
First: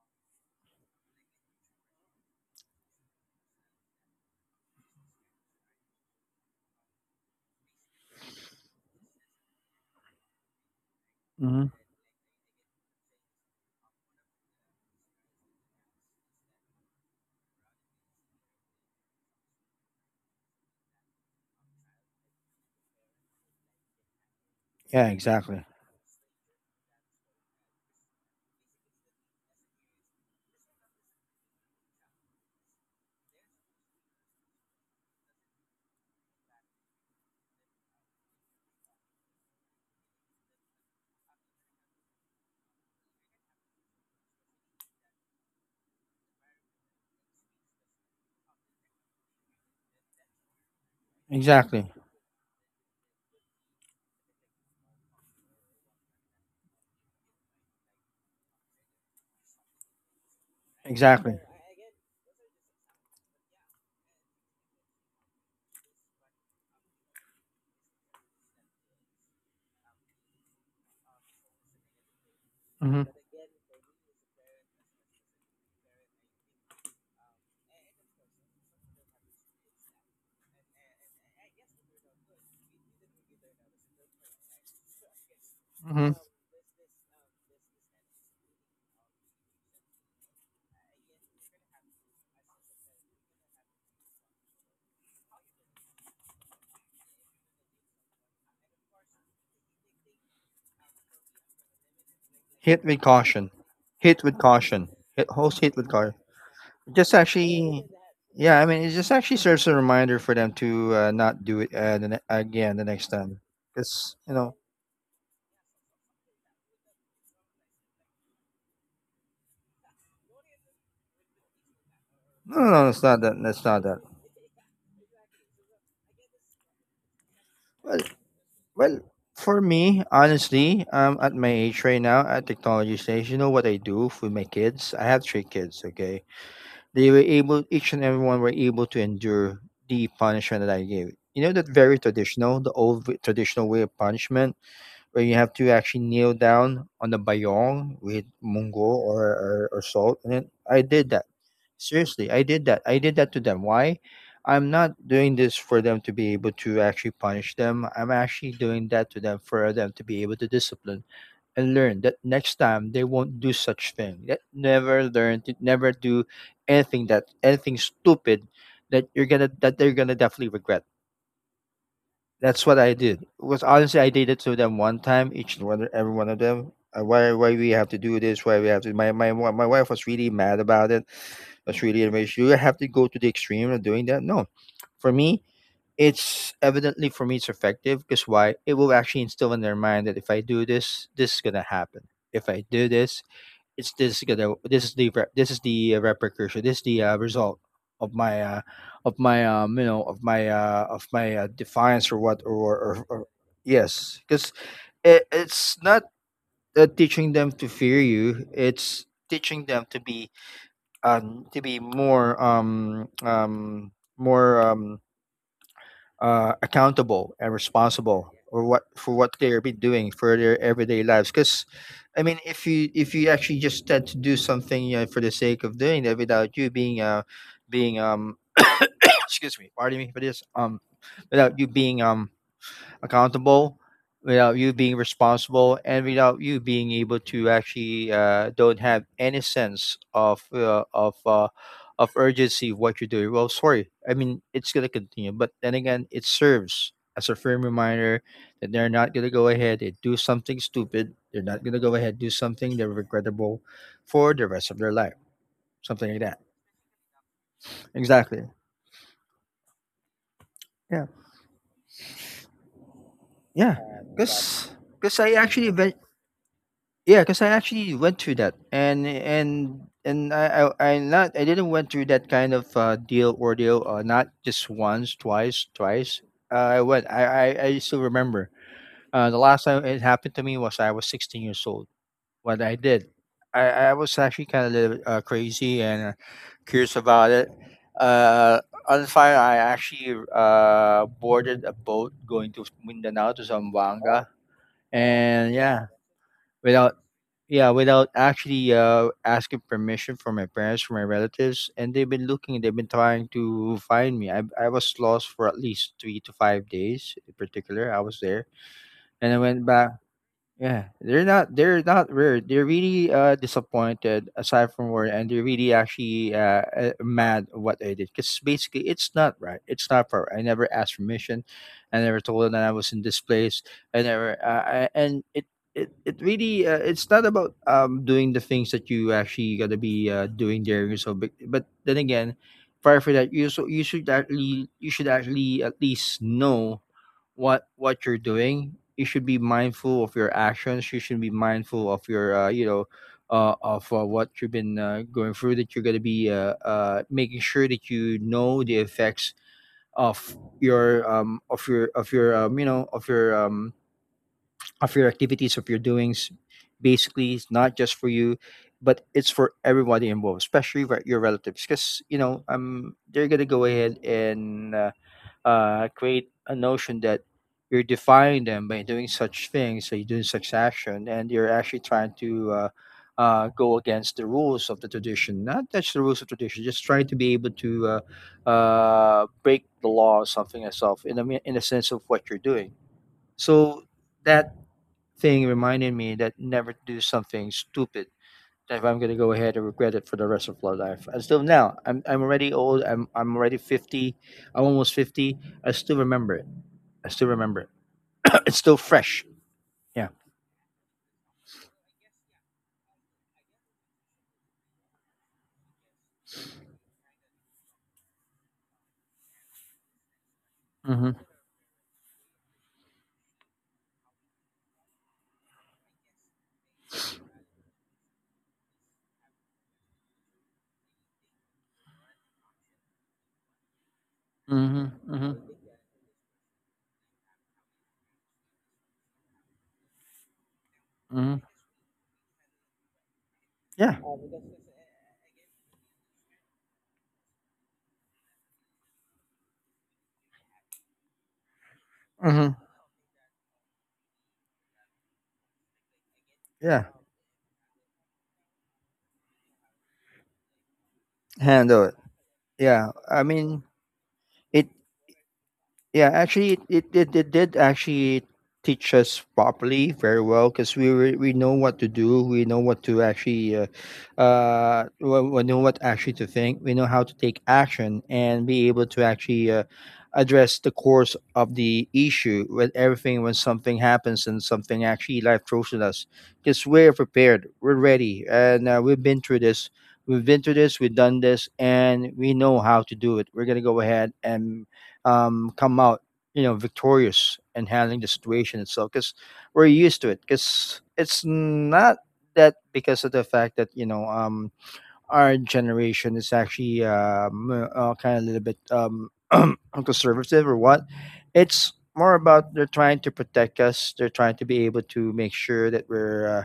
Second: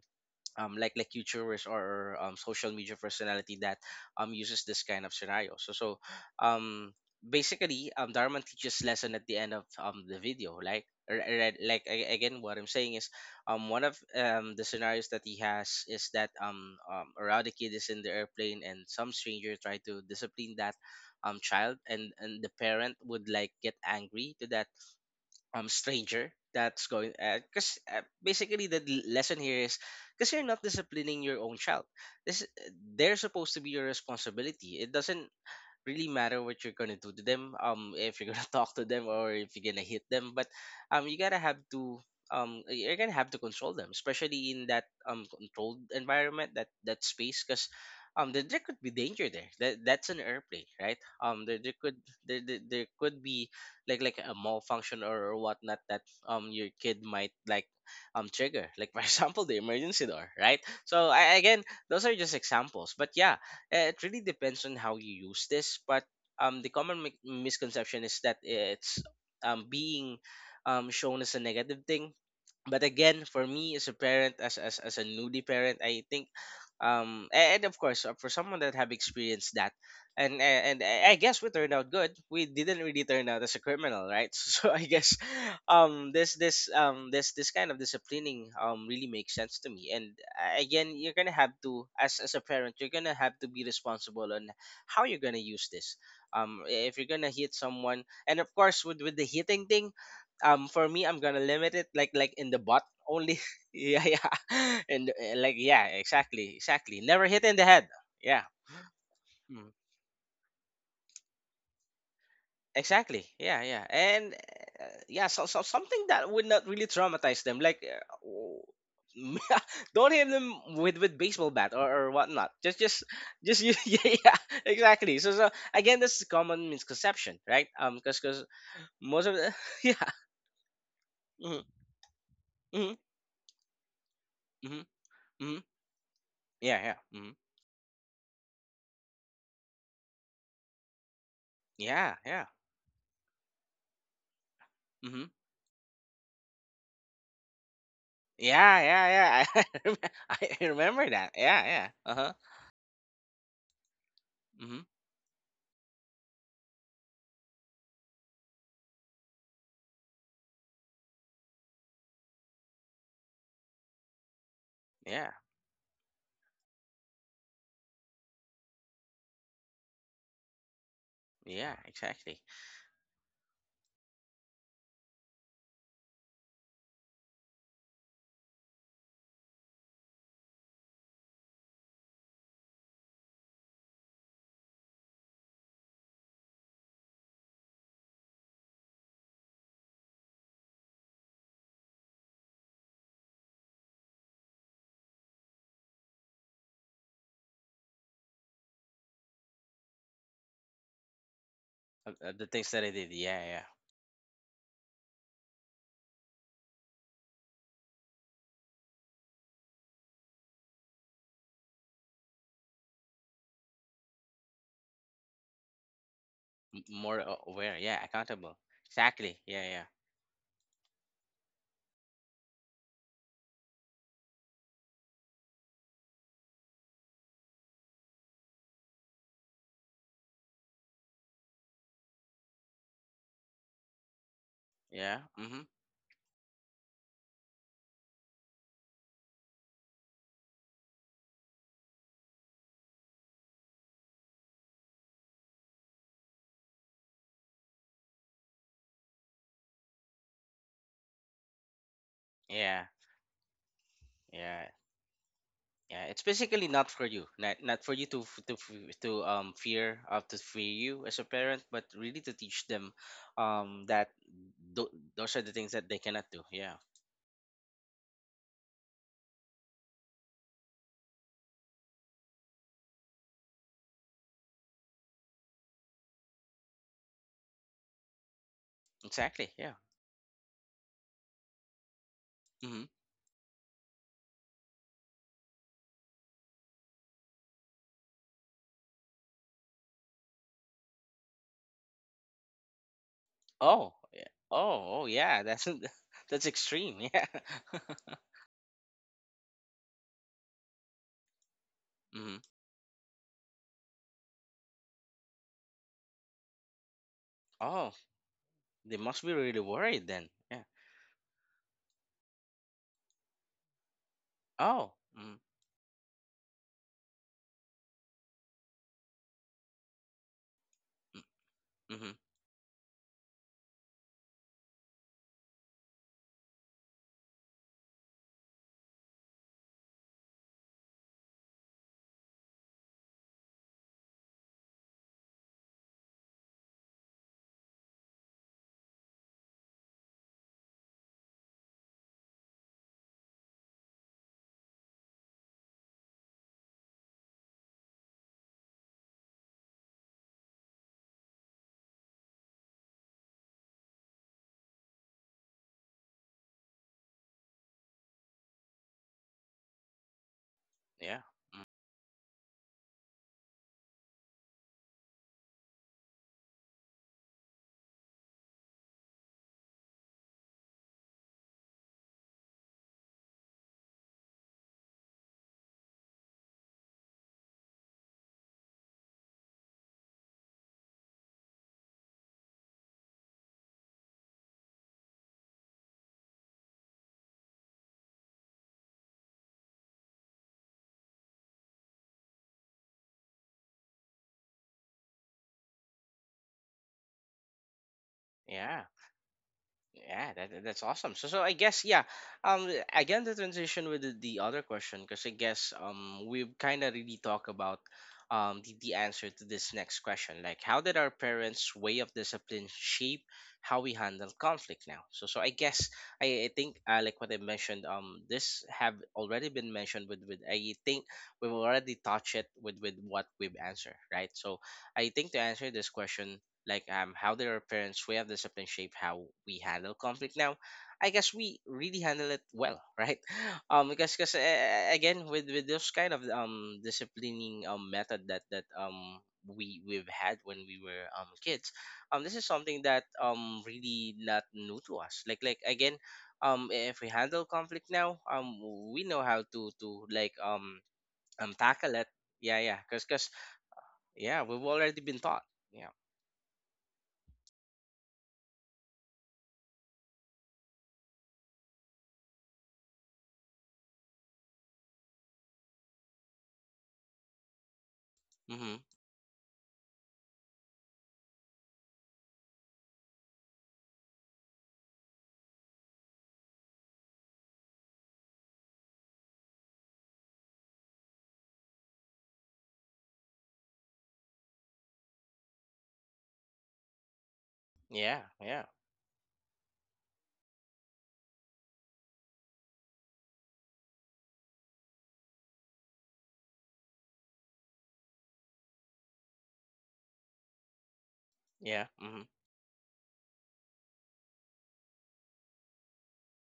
A: like YouTubers or social media personality that uses this kind of scenario. So so um, basically, Dharma teaches lesson at the end of the video. Like or- or
B: Mm-hmm.
A: like a- again, what I'm saying is, one of the scenarios that he has is that a rowdy kid is in the airplane and some stranger try to discipline that child, and the parent would like get angry to that
B: Yeah, exactly.
A: stranger that's going because basically the lesson here is because you're not disciplining your own child. This They're supposed to be your responsibility. It doesn't really matter what you're gonna do to them, if you're gonna *laughs* talk to them or if you're gonna hit them, but you gotta have to you're gonna have to control them, especially in that controlled environment, that space, because there, there could be danger there. That's an airplane, right? um there, there
B: Exactly.
A: could there could be like a malfunction or whatnot, that your kid might like trigger, like for *laughs* example the emergency door, right? So I,
B: Exactly.
A: again those are just examples, but yeah, it really depends on how you use this, but the common misconception is that it's being shown as a negative thing. But
B: Hmm.
A: again, for me as a parent, as a newly parent, I think, and of course for someone that have experienced that, and I guess we turned out good. We didn't really turn out as a criminal, right? *laughs* So I guess um
B: Hmm.
A: this this um this this kind of disciplining really makes sense to me. And again, you're gonna have to, as a parent, you're gonna have to be responsible on how you're gonna use this. If you're gonna hit someone, and of course with the hitting thing, for me, I'm gonna limit it, like in the
B: Hit
A: butt
B: with
A: only.
B: caution.
A: *laughs* Yeah,
B: Hit
A: yeah.
B: with
A: *laughs*
B: caution.
A: And
B: Hit,
A: like,
B: host hit
A: yeah,
B: with caution.
A: exactly, exactly,
B: Just
A: never hit in the
B: actually,
A: head. Yeah.
B: yeah, I mean, it just actually serves
A: Hmm.
B: a reminder for them to not do it, again, the next
A: Exactly.
B: time.
A: Yeah, yeah.
B: Because, you
A: And
B: know,
A: yeah, so something that would not really traumatize them, like *laughs* don't hit them with baseball bat, or whatnot.
B: no, no,
A: Just
B: no, it's
A: just
B: not that.
A: just
B: That's
A: use,
B: not
A: *laughs*
B: that.
A: yeah, yeah, exactly. So again, this is common misconception, right? Um,
B: Well,
A: because because
B: well,
A: most of the
B: for
A: *laughs* yeah,
B: me, honestly, at my
A: mm-hmm,
B: age right now, at
A: mm-hmm,
B: technology stage, you know what I do with my
A: mm-hmm,
B: kids? I have three
A: mm-hmm,
B: kids, okay?
A: yeah,
B: They were
A: yeah, mm-hmm,
B: able, each and everyone were able to endure the punishment that I gave. You know, that very
A: yeah, yeah,
B: traditional, the old traditional way of punishment, where
A: mm-hmm,
B: you have to actually kneel down on the bayong with
A: yeah,
B: mungo
A: yeah, yeah.
B: or
A: *laughs* I, remem-
B: salt in it.
A: I
B: I did
A: remember
B: that.
A: that. Yeah, yeah. Uh
B: Seriously,
A: huh.
B: I did that. I did that to them. Why? I'm
A: Mm-hmm.
B: not doing this for them to be able to actually punish them. I'm actually doing that to them for them to be able to discipline and learn that next time they won't do such thing. That never
A: Yeah,
B: learn to never do anything stupid that you're gonna that they're gonna definitely regret.
A: yeah, exactly.
B: That's what I did. Was, honestly, I did it to them one time, each and one every one of them. Why we have to do this? Why we have to? My wife was really mad about it. Was really enraged. You have to go to the extreme of doing that? No, for me it's effective because why it will actually instill in their mind that if I do this, this is going to happen. If I do this, it's this gonna this is the this is the repercussion, this is the result of my uh, of my you know of my defiance or what
A: The things that I did.
B: or
A: Yeah, yeah.
B: yes, because it's not teaching them to fear you, it's teaching them to be more more um
A: More
B: accountable and
A: aware, yeah,
B: responsible
A: accountable,
B: or what for what
A: exactly,
B: they're
A: yeah,
B: been
A: yeah,
B: doing for their everyday lives. Because I mean, if you actually just tend to do something, you know, for the sake of doing that without you being *coughs* excuse me, pardon me for this without you being accountable, without you being
A: yeah, mm-hmm,
B: responsible, and without you being able to actually don't have any sense of of urgency of what you're doing. Well, sorry, I mean it's gonna continue, but then again, it serves as a firm reminder that they're not gonna go ahead and do something stupid. They're not gonna go ahead and do something they're
A: yeah,
B: regrettable for the rest
A: yeah,
B: of their life. Something
A: yeah,
B: like
A: it's
B: that.
A: basically not for you, not for you to
B: Exactly.
A: f- to f- to fear of to fear
B: Yeah.
A: you as a parent, but really to teach them
B: Yeah.
A: that
B: Because I
A: those are the
B: actually
A: things that they cannot do. Yeah,
B: yeah, because I actually went through that, and I not I didn't went through that kind of deal ordeal. Not just once, twice. I went. I I still remember. The
A: exactly,
B: last
A: yeah,
B: time it happened to me was I was 16 years old. What I
A: mm-hmm.
B: did, I was actually kind of a little crazy and curious about it. On fire, I actually boarded a boat going to Mindanao to
A: Oh
B: Zamboanga,
A: yeah, oh, oh yeah,
B: and
A: that's
B: yeah.
A: *laughs* that's
B: Without,
A: extreme, yeah.
B: yeah,
A: *laughs*
B: without actually asking permission from my parents, from my relatives. And they've been
A: Mm-hmm.
B: looking, they've been trying to find me. I was lost for at least 3 to 5 days. In particular, I
A: Oh,
B: was there,
A: they must
B: and I
A: be
B: went
A: really
B: back.
A: worried then, yeah.
B: Yeah, they're not rare. They're really disappointed aside from
A: Oh,
B: word, and
A: mm-hmm.
B: they're really actually mad at what I did because basically it's not right. It's not fair. I never asked permission. I
A: Mm-hmm.
B: never told them that I was in this place. I never I, and it. It really it's not about doing the things that you actually gotta be doing there yourself, but then again, prior for that, you should actually, you should actually at least know what you're doing. You should be mindful of your actions, you should be mindful of your you know, of what you've been going through, that you're going to be making sure that you know the effects of your of your of your you know of your activities, of your doings. Basically, it's not just for you, but it's for everybody involved, especially your
A: Yeah,
B: relatives, because you know, they're going to go ahead and create a notion that you're defying them by doing such things. So you're doing such action, and you're actually trying to go against the rules of the tradition. Not touch the rules of tradition, just trying to be able to break the law or something yourself, in a in a sense of what you're doing. So that thing reminded me that never do something stupid if I'm going to go ahead and regret it for the rest of my life. And still now, I'm already old. I'm already 50. I'm almost 50. I still remember it. I still remember it. *clears throat* It's still
A: yeah.
B: fresh. Yeah.
A: Yeah, that's awesome. So I guess, yeah. Um, again, the transition with the other question, because I guess we've kind of really talked about the answer to this next question, like how did our
B: Mhm.
A: parents' way of discipline shape how we handle conflict now? So I guess I think like what I mentioned, this have already been mentioned with I think we've already touched it with what we've answered, right? So,
B: Mhm.
A: I think to
B: Mhm.
A: answer this question, like how did our parents' way of discipline shape how we handle conflict now? I guess
B: Mhm.
A: we really handle it well, *laughs* right? Um,
B: Yeah.
A: because because again, with those kind of disciplining method that we we've had when we were kids, this is
B: Mhm.
A: something that really not new to us. Like again,
B: Yeah.
A: if we handle conflict now, we know how to
B: Handle
A: tackle
B: it.
A: it. Yeah, yeah,
B: Yeah.
A: cause
B: I
A: cause
B: mean,
A: yeah, we've
B: it
A: already been taught. Yeah.
B: yeah, actually, it did actually teach us properly very well because we were, we know what to do. We know what to actually, we know what actually to think. We know how to take action and be
A: Mm-hmm.
B: able to actually address the course of the issue with everything when something happens and something actually life throws at us. Because we're prepared, we're ready, and we've been through this. We've been through this, we've done this, and we know how to do it. We're going to go ahead and come out, you know, victorious and handling the
A: Yeah,
B: situation
A: yeah.
B: itself. Because we're used to it. Because it's not that because of the fact that you know, our generation is actually kind of a little bit *clears throat* conservative or what. It's
A: Yeah.
B: more
A: Hmm.
B: about they're trying to protect us. They're trying to be able to make sure that uh,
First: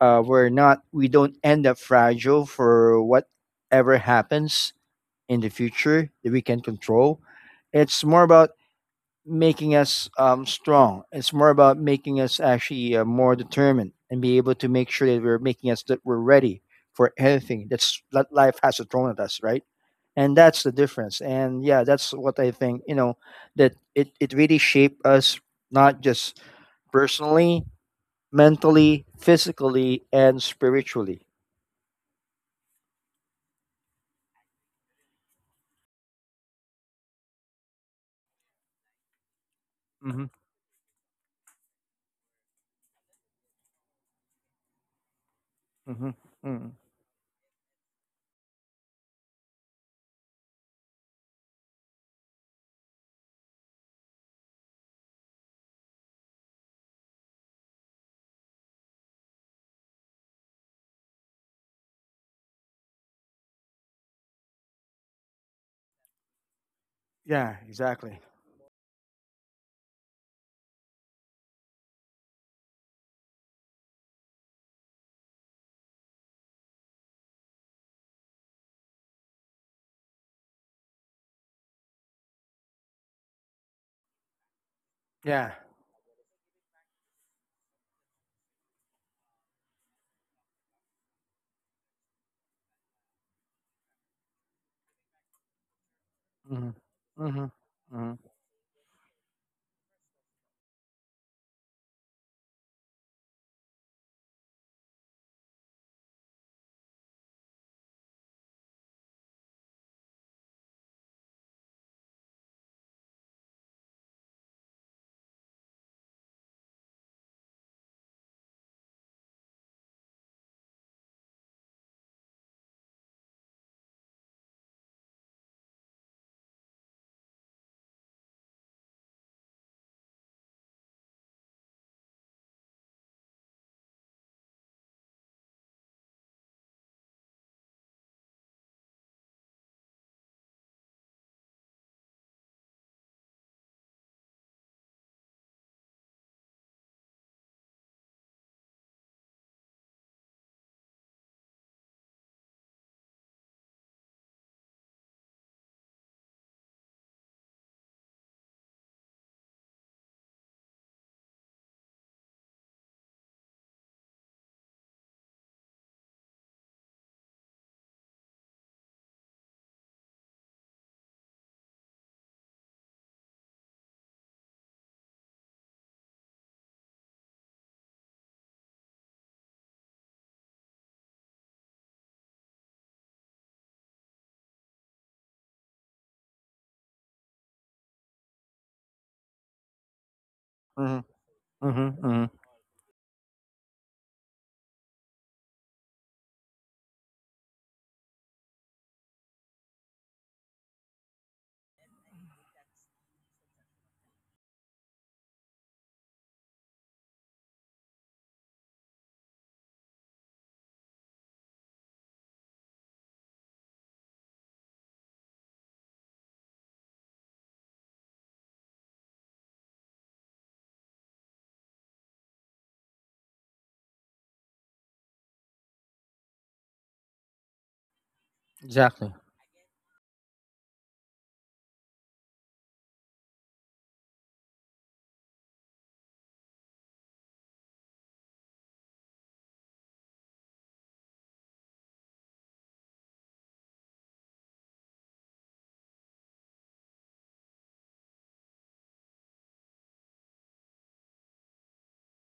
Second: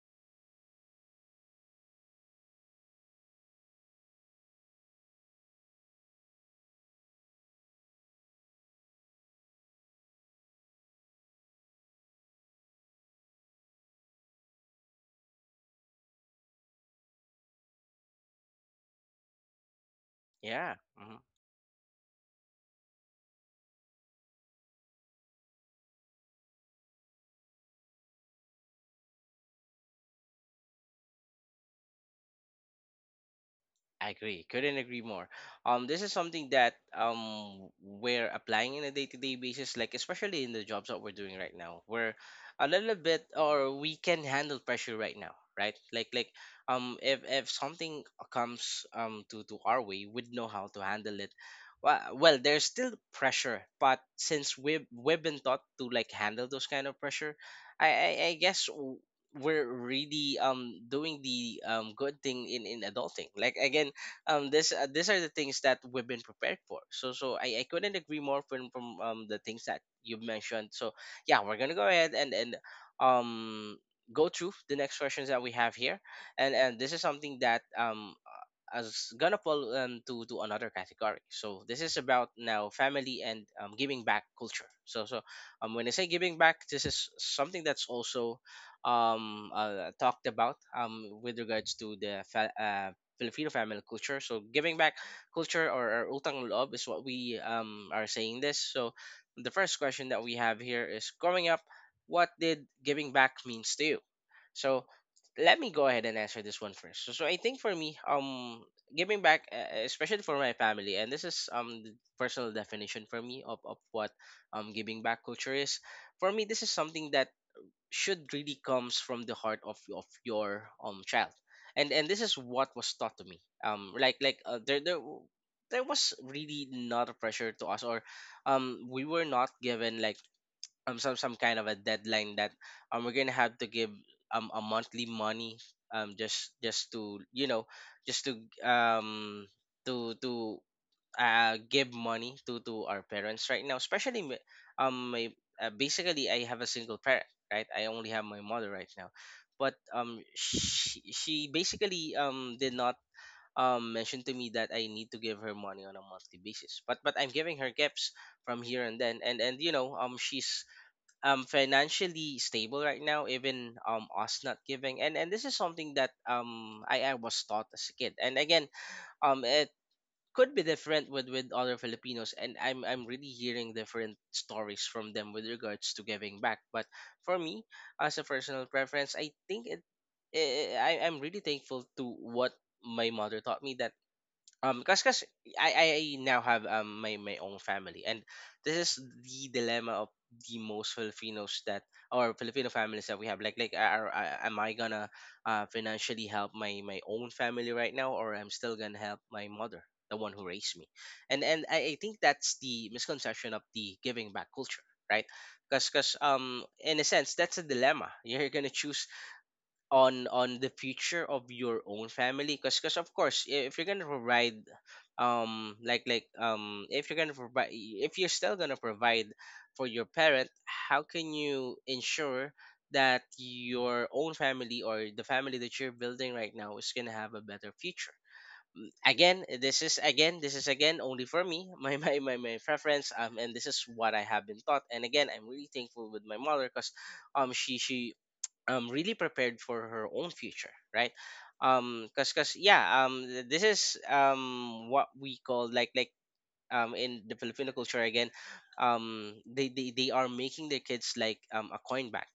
B: uh, we're not, we don't end up fragile for whatever happens in the future that we can control. It's more about making us strong. It's more about making us actually more determined and be able to make sure that we're ready for anything that's that life has thrown at us, right? And that's the
A: Yeah. Hmm.
B: difference. And yeah, that's what I think. You know, that it really shaped us not just personally, mentally, physically, and spiritually.
A: I agree. Couldn't agree more. This is something that we're applying in a day-to-day basis, like
B: Hmm.
A: especially in the jobs that we're doing right now. We're a little bit, or we can handle pressure right now, right?
B: Hmm.
A: Like
B: Hmm.
A: if something comes to our way, we'd know how to handle it. Well, there's still pressure, but since we've been taught to like handle those kind of pressure, I guess we're really doing the good thing in adulting, like again, this these are the things that we've been prepared for.
B: Yeah,
A: I couldn't
B: exactly.
A: agree more from the things that you mentioned. So yeah, we're gonna go ahead and um go through the next questions that we have here. And this is something that as gonna fall, to another category. So this is about now family and, giving back culture. So
B: Yeah.
A: when I say giving back, this is something that's also talked about with regards to the Filipino family culture. So giving back culture, or our utang
B: Hmm.
A: loob, is what we
B: Hmm.
A: are
B: Hmm.
A: saying this. So the first question that we have here is: growing up, what did giving back means to you? So let me go ahead and answer this one first. So I think for me, giving back, especially for my family, and this is the personal definition for me of what giving back culture is. For me, this is something that should really comes from the heart of your child. And this is what was taught to me, there there was really not a pressure to us, or we were not given like some some kind of a deadline that we're gonna have to give a monthly money, just to you know, just to um to to give money to our parents right now, especially my, basically I have a single parent, right? I only have my mother right now, but she basically did not mention to me that I need to give her money on a monthly basis. But I'm giving her gifts from here and then, and you know, she's financially stable right now, even us not giving. And this is something that I was taught as a kid, and again, it could be different with other Filipinos, and I'm really hearing different stories from them with regards to giving back. But for me, as a personal preference, I think it, I'm really thankful to what my mother taught me, that 'cause I now have my own family, and this is the dilemma of the most
B: Hmm.
A: Filipinos that,
B: Hmm.
A: or Filipino families that we have. Like are am I gonna financially help my own family right now, or I'm still gonna help my mother, the one who raised me? I think that's the misconception of the giving back culture, right? Because in a sense, that's a dilemma. You're gonna choose on the future of your own family, because of course, if you're gonna provide like if you're gonna provide if you're still gonna provide for your parent, how can you ensure that your own family, or the family that you're building right now, is gonna have a better future? Mm,
B: Exactly.
A: again, this is again this is again only for me, *laughs* my my preference, and this is what I have been taught. And again, I'm really thankful with my mother because she really prepared for her own future, right? Because yeah, this is what we call, like in the Filipino culture, again, they are making their kids like a coin back.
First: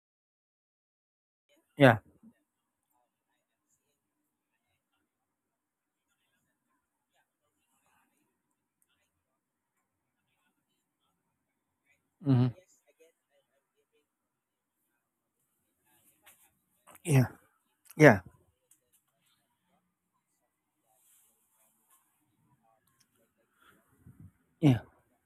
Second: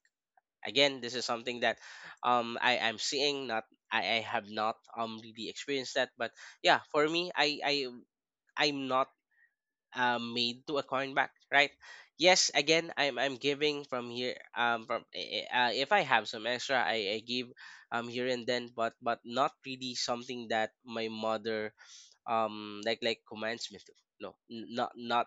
A: Again, this is something that
B: Yeah.
A: I'm seeing, not, I have not really experienced that, but yeah, for me, I'm not made to a coin back, right? Yes,
B: Mhm.
A: again, I'm giving from here. If I have some extra, I
B: Yeah,
A: give
B: yeah,
A: here and then, but not really something that my mother commands me to. No,
B: yeah,
A: not, not.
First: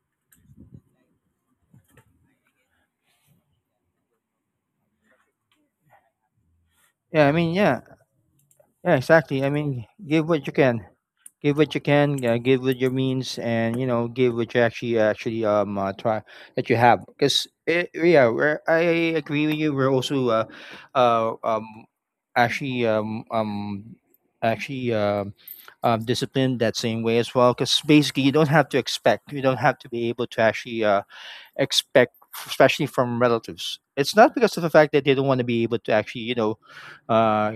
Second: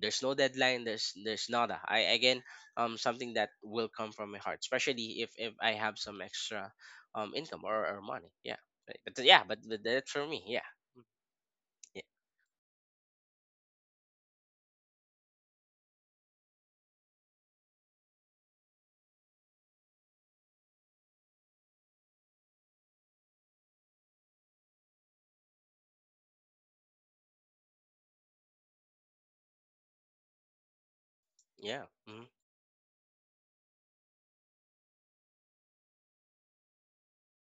A: There's no deadline. There's nada. I Again, something that will come from my heart, especially if I have some extra
B: yeah. I mean,
A: income,
B: yeah,
A: or money. Yeah,
B: yeah,
A: right. But yeah,
B: exactly. I
A: but
B: mean,
A: that's for
B: give
A: me.
B: what you
A: Yeah,
B: can, give what you
A: yeah,
B: can, give with your means, and you know, give what you actually try that you have. Because yeah, we're, I agree with you. We're also uh um actually actually disciplined that same way as well. Because basically, you don't have to expect, you don't have to be able to actually
A: yeah,
B: expect,
A: mm-hmm,
B: especially from relatives. It's not because of the fact that they don't want to be able to actually, you know, uh,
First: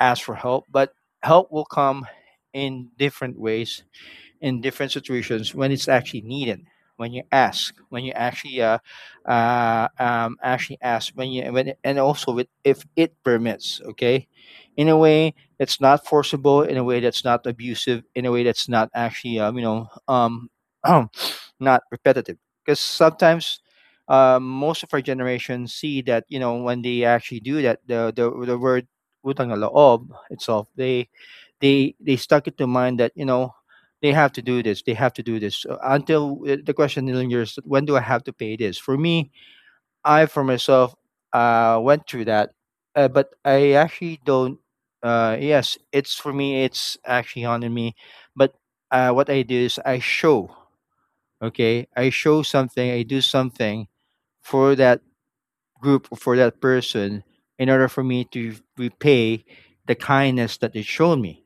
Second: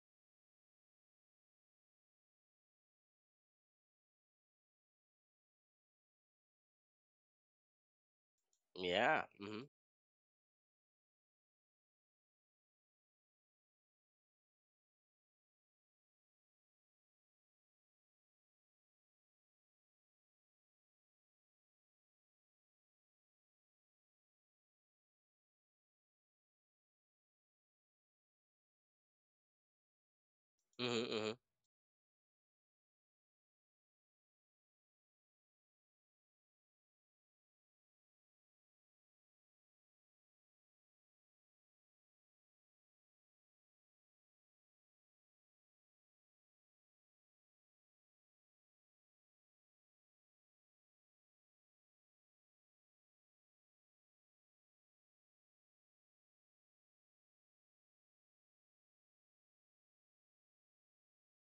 B: ask for help, but help will come in different ways in different situations when it's actually needed, when you ask, when you actually
A: yeah, mm-hmm,
B: actually ask when and also with if it permits. Okay, in a way that's not forcible, in a way that's not abusive, in a way that's not actually you know, *clears throat* not repetitive. Because sometimes, most of our generation see that, you know, when they actually do that, the word utang na loob itself,
A: mm-hmm, mm-hmm,
B: they stuck it to mind that, you know, they have to do this, they have to do this until the question lingers, when do I have to pay this? For me, I for myself went through that. But I actually don't. Yes, it's for me, it's actually on me. But what I do is I show, okay, I show something, I do something for that group, for that person, in order for me to repay the kindness that they shown me.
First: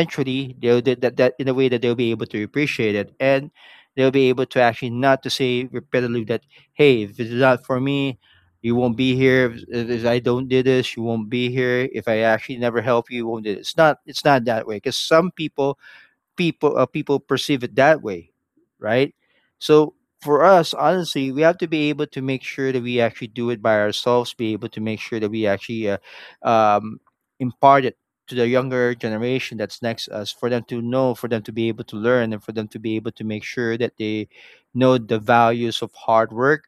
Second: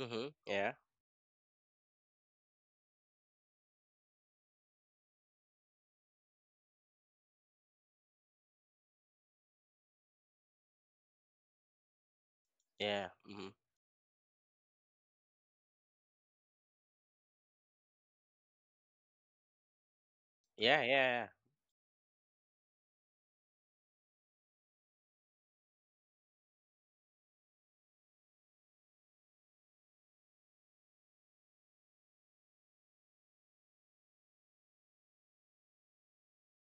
A: mm-hmm, yeah,
B: they'll do that, that in a way that they'll be able to appreciate it, and they'll be able to actually not to say repeatedly that, hey, if it's not for me, you won't be here. If I don't do this, you won't be here. If I actually never
A: yeah,
B: help you, you won't
A: mm-hmm,
B: do it. It's not that way because some people people perceive it that way, right? So for us,
A: yeah, yeah,
B: honestly, we have to be able to make sure that we actually do it by ourselves. Be able to make sure that we actually um, impart it to the younger generation that's next us, for them to know, for them to be able to learn, and for them to be able to make sure that they know the values of hard work,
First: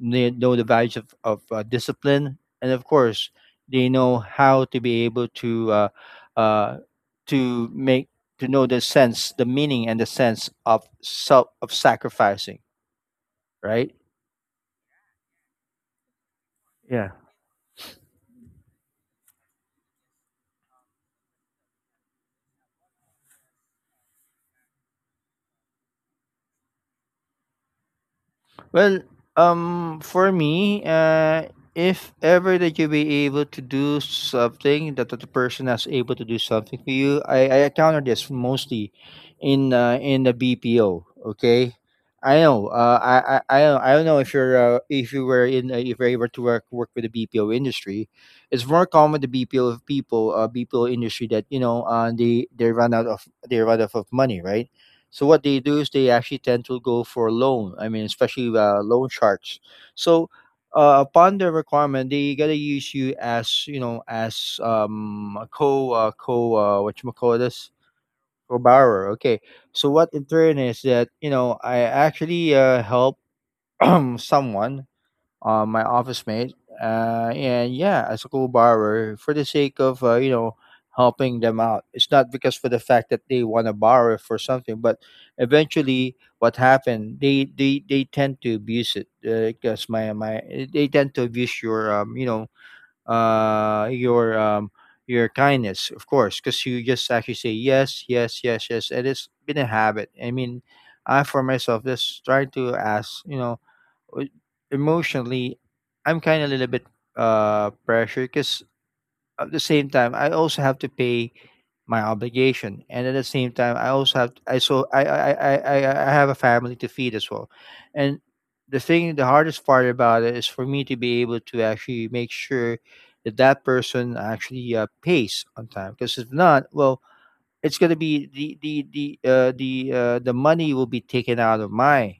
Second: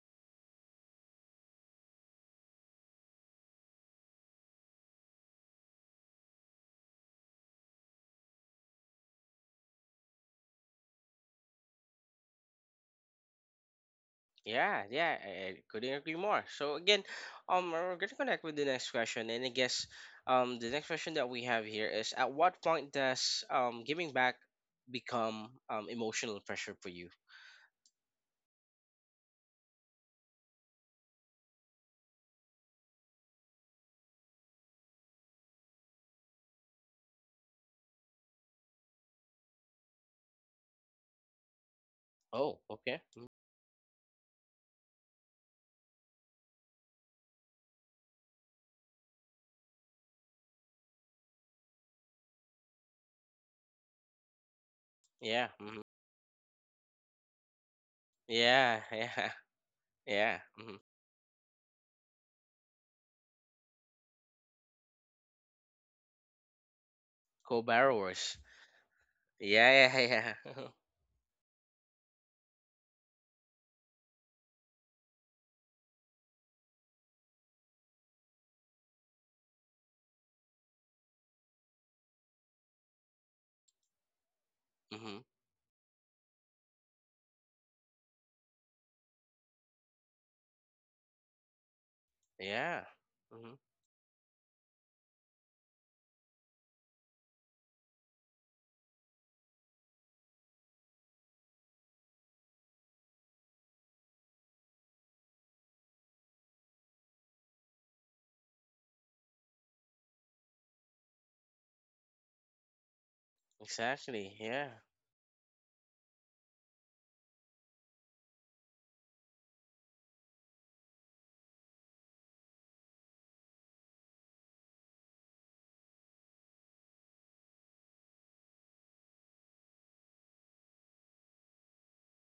B: they know the values of discipline, and of course, they know how to be able uh, to make to know the sense, the meaning, and the sense of self of sacrificing, right?
A: yeah, yeah. I couldn't agree more. So again,
B: Yeah.
A: we're gonna connect with the next question, and I guess, the next question that we have here is: at what point does giving back become emotional pressure for you?
B: Well, for me, if ever that you be able to do something that the person is able to do something for you, I encounter this mostly in the BPO. Okay, I
A: Oh,
B: know.
A: okay. Mm.
B: I don't know if you're if you were in if you're able to work with the BPO industry, it's more common the BPO people, BPO industry, that you know, they run out of, they run out of money, right? So what
A: Yeah.
B: they do
A: Mm-hmm.
B: is they actually tend to go for loan. I mean, especially
A: Yeah.
B: loan
A: Yeah. *laughs*
B: sharks. So
A: Yeah. Mm-hmm.
B: upon their requirement, they gotta use you as, you know, as a co co what you call this,
A: Co-borrowers.
B: co borrower. Okay.
A: Yeah.
B: So what in
A: Yeah.
B: turn
A: Yeah. *laughs*
B: is that, you know, I actually help *clears throat* someone, my office mate, and yeah, as a co-borrower for the sake of you know, helping them out. It's not because for the fact that they want to borrow for something, but
A: Mm-hmm.
B: eventually, what happened? They tend to abuse it. Because my they tend to abuse your
A: Yeah. Mm-hmm.
B: uh your um your kindness, of course, because you just actually say yes, yes, yes, yes, and it's been a habit. I mean, I for myself just trying to ask, w- emotionally, I'm kind of a little bit pressure because at the same time I also have to pay my obligation, and at the same time I also have
A: Exactly.
B: I
A: Yeah.
B: so I have a family to feed as well, and the hardest part about it is for me to be able to actually make sure that that person actually pays on time, because if not, well, it's gonna be the money will be taken out of my,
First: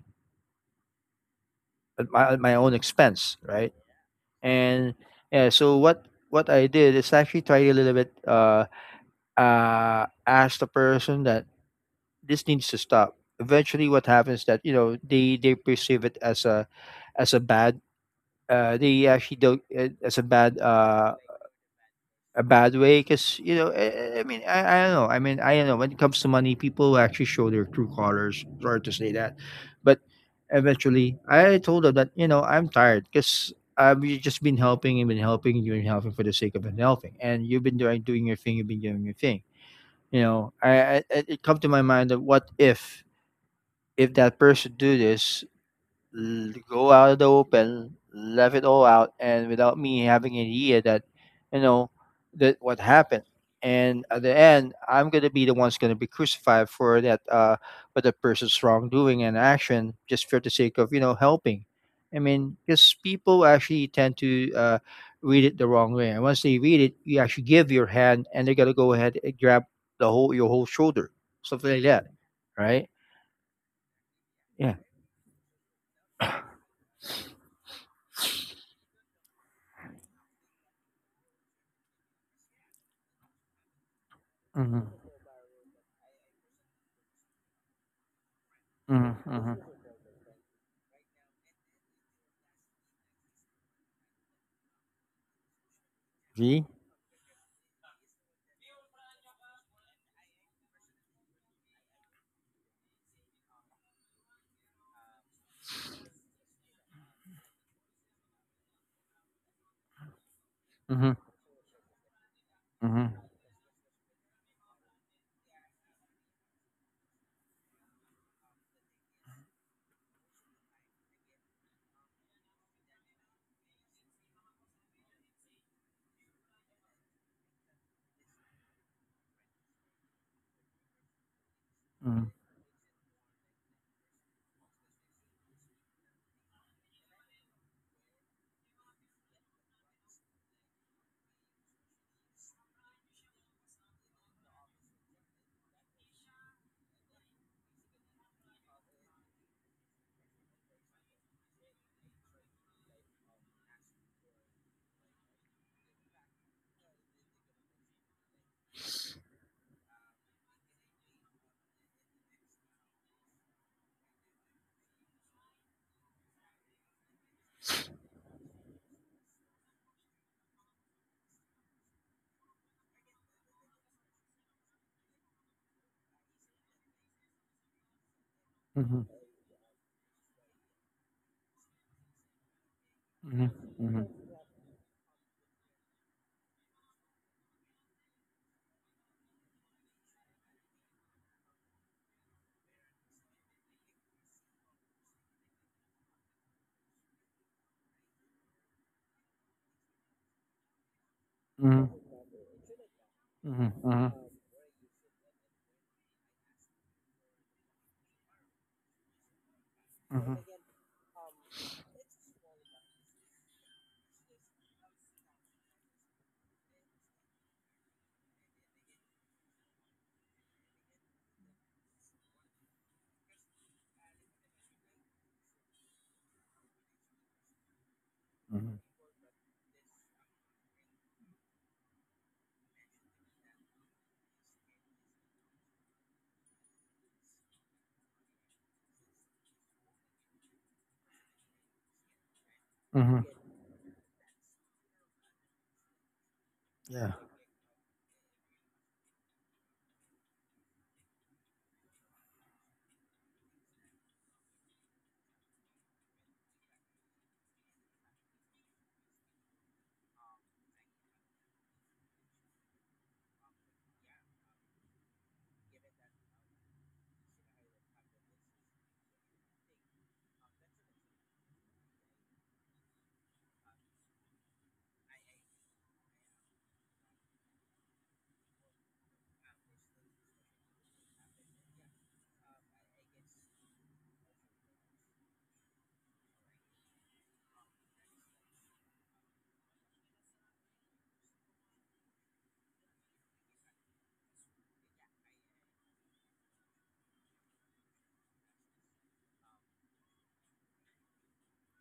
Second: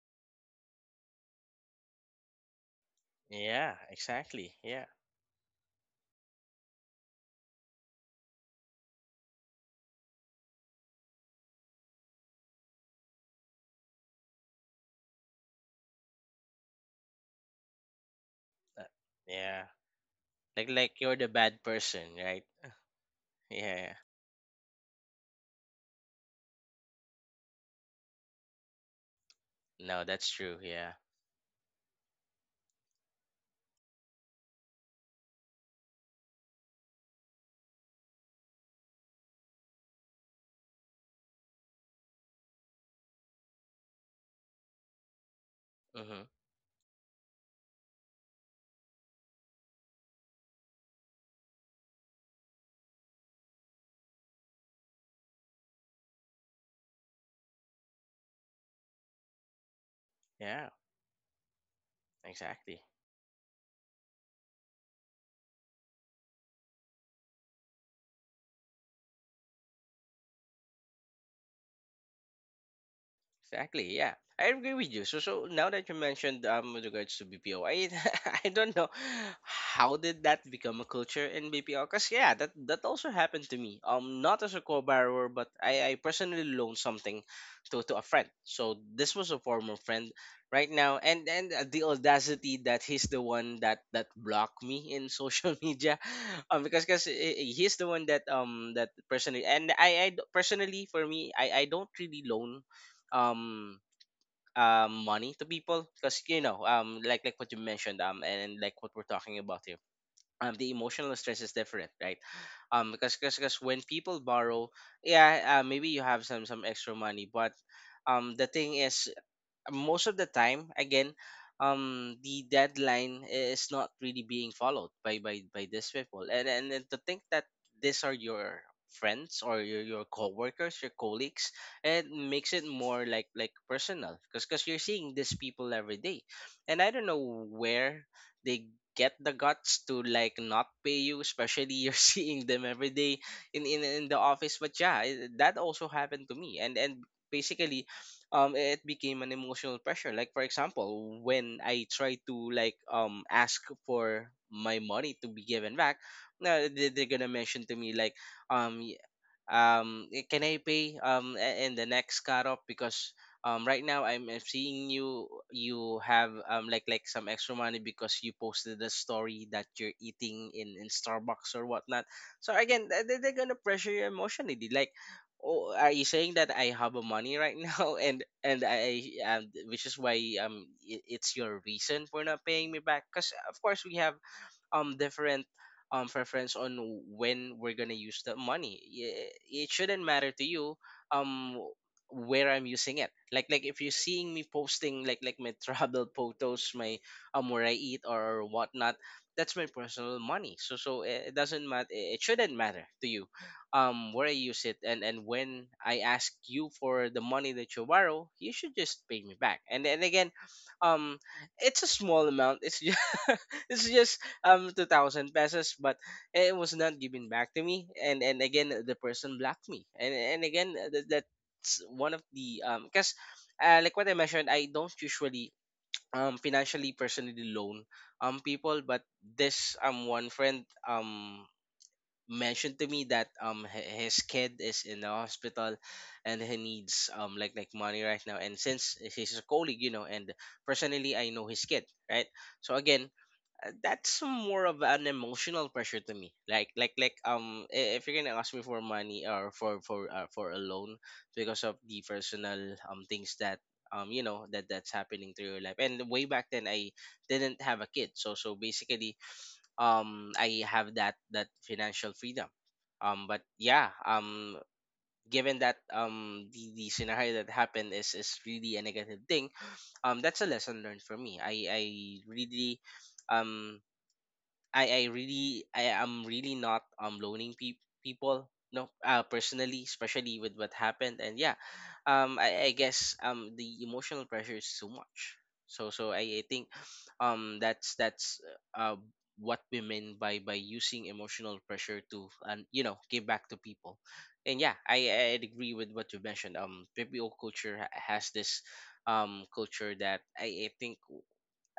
B: at my, at my own expense, right?
A: Yeah. Exactly. Yeah.
B: And yeah, so what I did is actually try a little bit ask the person that this needs to stop. Eventually what happens that, you know, they perceive it as a bad
A: Uh,
B: they actually don't
A: yeah.
B: as
A: Like, you're the bad person,
B: a
A: right?
B: bad way, because you
A: Yeah,
B: know
A: yeah, yeah.
B: I mean I don't know, I mean I don't know, when it comes to money people will actually show their true colors, sorry to say that. But
A: No, that's true. Yeah.
B: eventually I told her that, you know, I'm tired, because I've, you just been helping and been helping, and you've been helping for the sake of been helping, and you've been doing your thing, you've been doing your thing. You know, it come to my mind that what if that person do this,
A: Mhm.
B: go out of the open, left it all out, and without me having an idea that, you know, that what happened. And at the end, I'm gonna be the one's gonna be crucified for that, for the person's wrongdoing and action, just for the
A: Yeah.
B: sake of, you know, helping. I mean,
A: Exactly.
B: because people actually tend to read it the wrong way, and once they read it, you actually give your hand, and they're gonna go ahead and grab the whole your whole shoulder, something like that, right?
A: Exactly. Yeah, I agree
B: Yeah.
A: with you. So now that you mentioned with regards to BPO, I *laughs* I don't know how did that become a culture in BPO? Cause yeah, that also happened to me. Not as a
B: Mm-hmm.
A: co-borrower, but I personally loaned something to a friend. So this
B: Mm-hmm.
A: was a
B: Mm-hmm.
A: former friend right now, and the audacity that he's the one that blocked me in social *laughs* media, um,
B: See.
A: because because he's the one that personally, and personally for me, I don't really loan um money to people. Because like what you mentioned, and like what we're talking about here, the
B: Mm-hmm.
A: emotional stress is different, right? Because when people borrow, yeah, maybe you have some extra money, but the thing is, most of the time, again, the deadline is not really being followed by these people. And then to think that these are your friends, or your co-workers, your colleagues, it
B: Mm,
A: makes it more like personal, because you're seeing these people every day. And I don't know where they get the guts to like not pay you, especially you're *laughs* seeing them every day in the office. But yeah, that also happened to me. And basically, it became an emotional pressure. Like for example, when I try to like ask for my money to be given back, now they're gonna mention to me, like, um can I pay in the next cut? Because right now, I'm seeing you, you have like some extra money, because you posted a story that you're eating in starbucks or whatnot. So again, they're gonna pressure you emotionally. They like, oh, are you saying that I have a money right now *laughs* and I which is why it's your reason for not paying me back? Because of course, we have different preference on when we're gonna use the money. It shouldn't matter to you um where I'm using it. Like if you're seeing me posting like my *laughs* travel photos, my where I eat or whatnot, that's my personal money. So it doesn't matter. It shouldn't matter to you where I use it. And when I ask you for the money that you borrow, you should just pay me back. And then again, um, it's a small amount. It's just *laughs* it's just 2,000 pesos, but it was not given back to me. And again, the person blocked me. And again, that's one of the because like what I mentioned, I don't usually financially personally loan people. But this one friend mentioned to me that his kid is in the hospital, and he needs like money right now. And since he's a colleague, you know, and personally I know his kid, right? So again, that's more of an emotional pressure to me, like like
B: yeah.
A: like um i- if you're gonna ask me for money, or for a loan, because of the personal things that that's happening to your life. And way back then, I didn't have a kid, so basically, I have that financial freedom, but yeah. Given that the scenario that happened is really a negative thing, that's a lesson learned for me. I Really, um I am really not loaning people, no, personally, especially with what happened. And yeah, I guess the emotional pressure is too much. So I think that's uh what we mean by using emotional pressure to, and you know, give back to people. And yeah, I agree with what you mentioned, PPO culture has this culture that, I think,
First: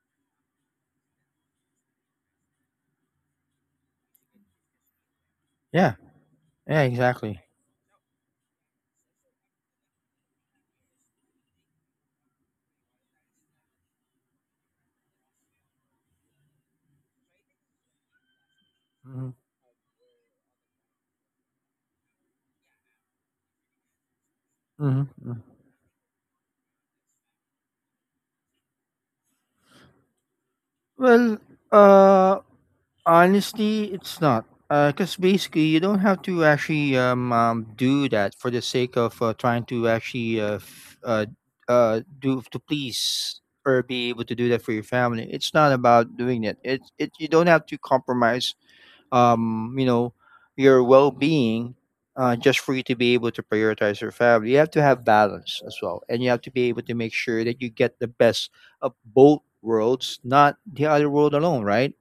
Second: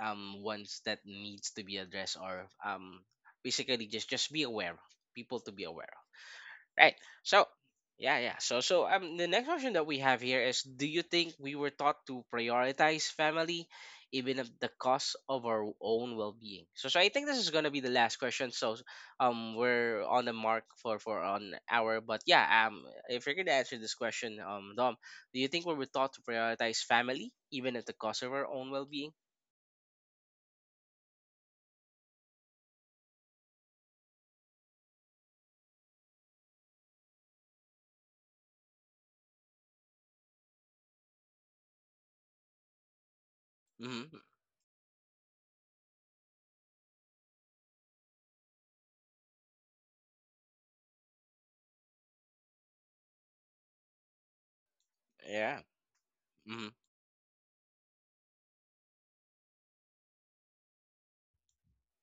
A: ones that needs to be addressed, or basically just be aware, people to be aware
B: Yeah.
A: of,
B: Yeah,
A: right?
B: exactly.
A: So yeah, yeah. The next question that we have here is, do you think we were taught to prioritize family even at the cost of our own well-being? So I think this is going to be the last question. We're on the mark for an hour, but yeah, if you're going to answer this question, Dom,
B: Hmm.
A: do you think we were taught to prioritize family even at the cost of our own well-being?
B: Well, uh, honestly, it's not. Because basically, you don't have to actually do that for the sake of trying to actually do to please, or be
A: Mm-hmm.
B: able to do that for your family. It's not about doing it. You don't have to compromise you know, your well-being just for you to be able to prioritize your family. You have to have
A: Yeah.
B: balance as well, and you have to
A: Hmm.
B: be able to make sure that you get the best of both worlds, not the other world alone, right?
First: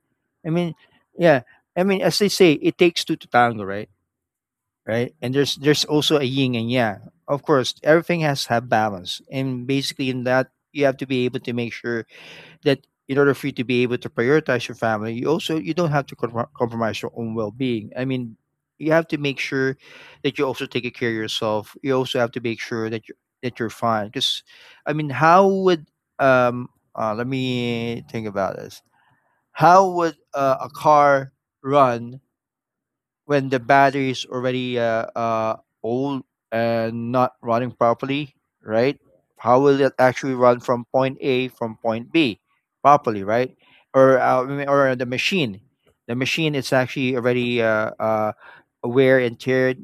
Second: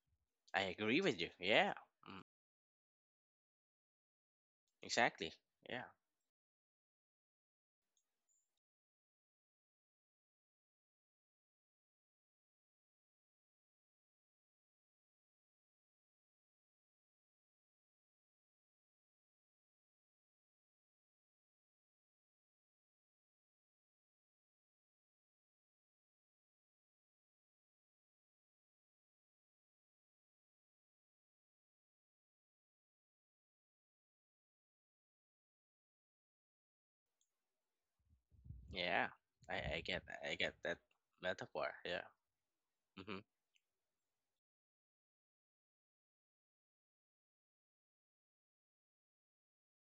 B: I
A: I
B: mean,
A: agree with you.
B: yeah,
A: Yeah,
B: I mean, as
A: mm,
B: they say, it takes two to tango, right? Right, and
A: exactly.
B: there's
A: Yeah,
B: there's also a yin and yang. Of course, everything has to have balance, and basically in that you have to be able to make sure that in order for you to be able to prioritize your family, you also you don't have to compro- compromise your own well-being. I mean, you have to make sure that you also take care of yourself. You also have to make sure that you, that you're fine. Because, I mean, how would um let me think about this. How would a car run when the battery is already old and not running properly, right?
A: yeah.
B: How
A: I,
B: will
A: I
B: it
A: get
B: actually
A: I get
B: run
A: that
B: from point A
A: metaphor.
B: from
A: Yeah.
B: point B
A: Hmm.
B: properly, right? Or I or the machine is actually already wear and tear.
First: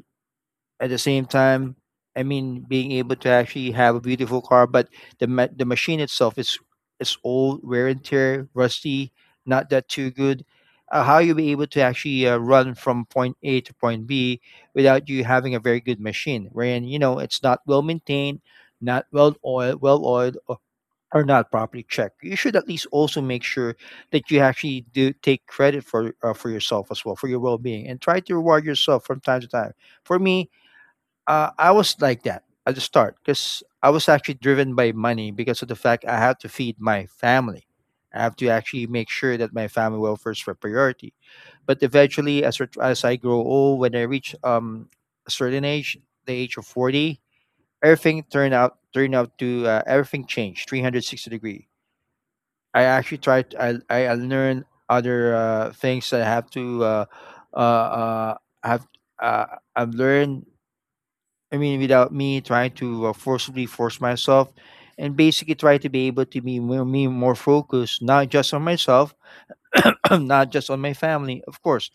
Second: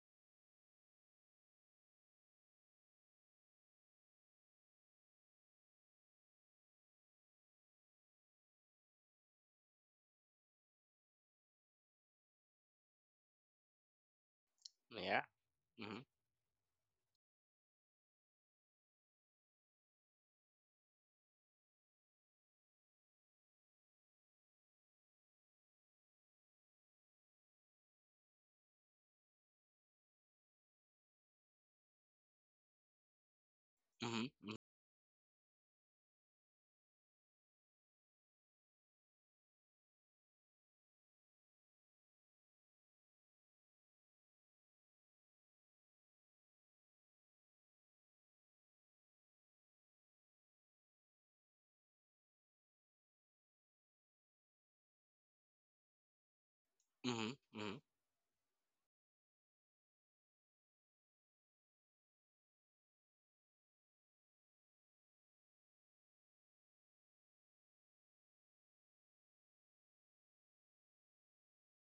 B: At the same time, I mean, being able to actually have a beautiful car, but the machine itself is old, wear and tear, rusty, not that too good. How you be able to actually run from point A to point B without
A: Yeah.
B: you having a very good
A: Hmm.
B: machine, wherein you know it's not well maintained, not well oiled, or not properly checked. You should at least also make sure that you actually do take credit for yourself as well, for your well-being, and try to reward yourself from time to time. For me, I was like that at the start, because I was actually
A: Hmm.
B: driven by money, because of the fact I have to feed my family. I have to actually make sure that my family welfare is for priority. But eventually, as as I grow old, when I reach a certain age, the age of 40, everything turned out to everything changed 360 degree. I actually tried. I learned other things that I have to
A: Hmm.
B: uh,
A: Hmm.
B: uh, have. Uh, I've learned, I mean, without me trying to forcibly force myself, and basically try to be able to be more, me more focused, not just on myself, *clears throat* not just on my family. Of course,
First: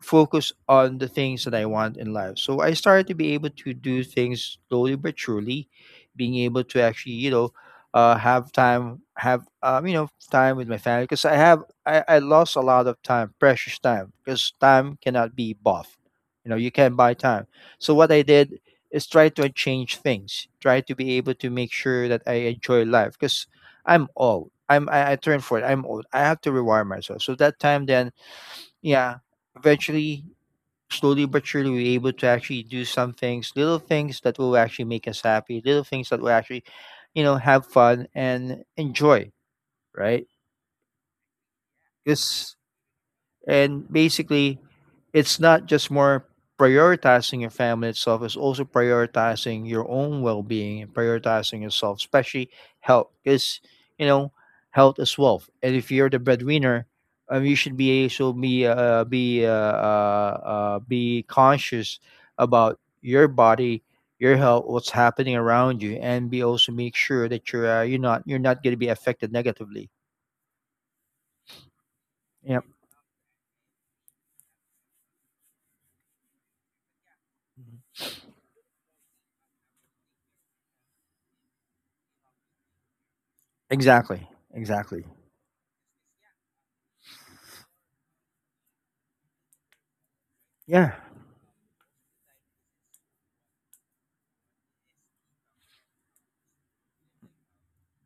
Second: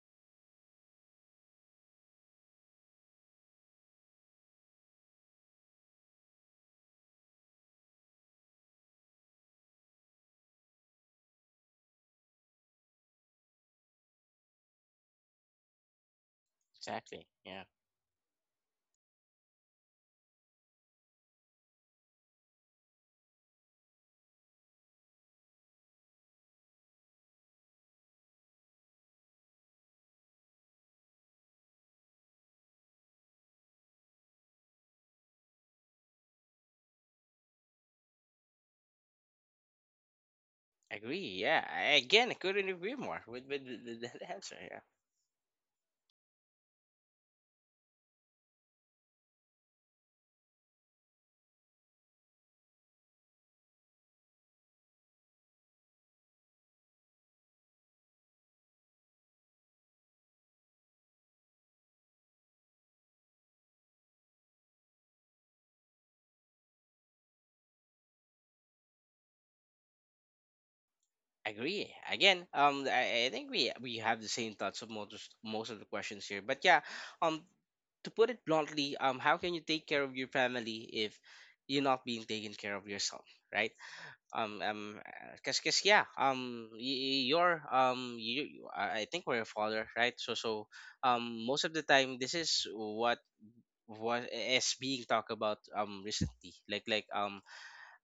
B: focus on the things that I want in life. So I started to be able to do things slowly but surely, being able to actually, you know, have time, have you know, time with my family, because I lost a lot of time, precious time, because time cannot be bought. You know, you can't buy
A: Exactly.
B: time.
A: Yeah.
B: So what I did is try to change things, try to be able to make sure that I enjoy life, because I'm old. I turn for it. I'm old. I have to rewire myself. So that time then, yeah, eventually slowly but surely we're able to actually do some things, little things that will actually make us happy, little things that will actually, you know, have fun and enjoy, right?
A: Agree. Yeah. I, again, I
B: Because,
A: couldn't agree more with with, with
B: and
A: with that answer.
B: basically,
A: Yeah.
B: it's not just more prioritizing your family itself, it's also prioritizing your own well being and prioritizing yourself, especially health. Because, you know, health is wealth. And if you're the breadwinner, you should be also be be conscious about your body, your health, what's happening around you, and be also make sure that you're not, you're not going to be affected negatively.
A: Agree. Again,
B: Yep,
A: I think we have the same thoughts of most of the questions here. But yeah, um, to put it bluntly, how can you take care of your family if you're not being taken care of yourself, right?
B: exactly,
A: um um
B: exactly.
A: because yeah, you're, I think we're a father, right? So most of the time this is what is being talked about recently, like like um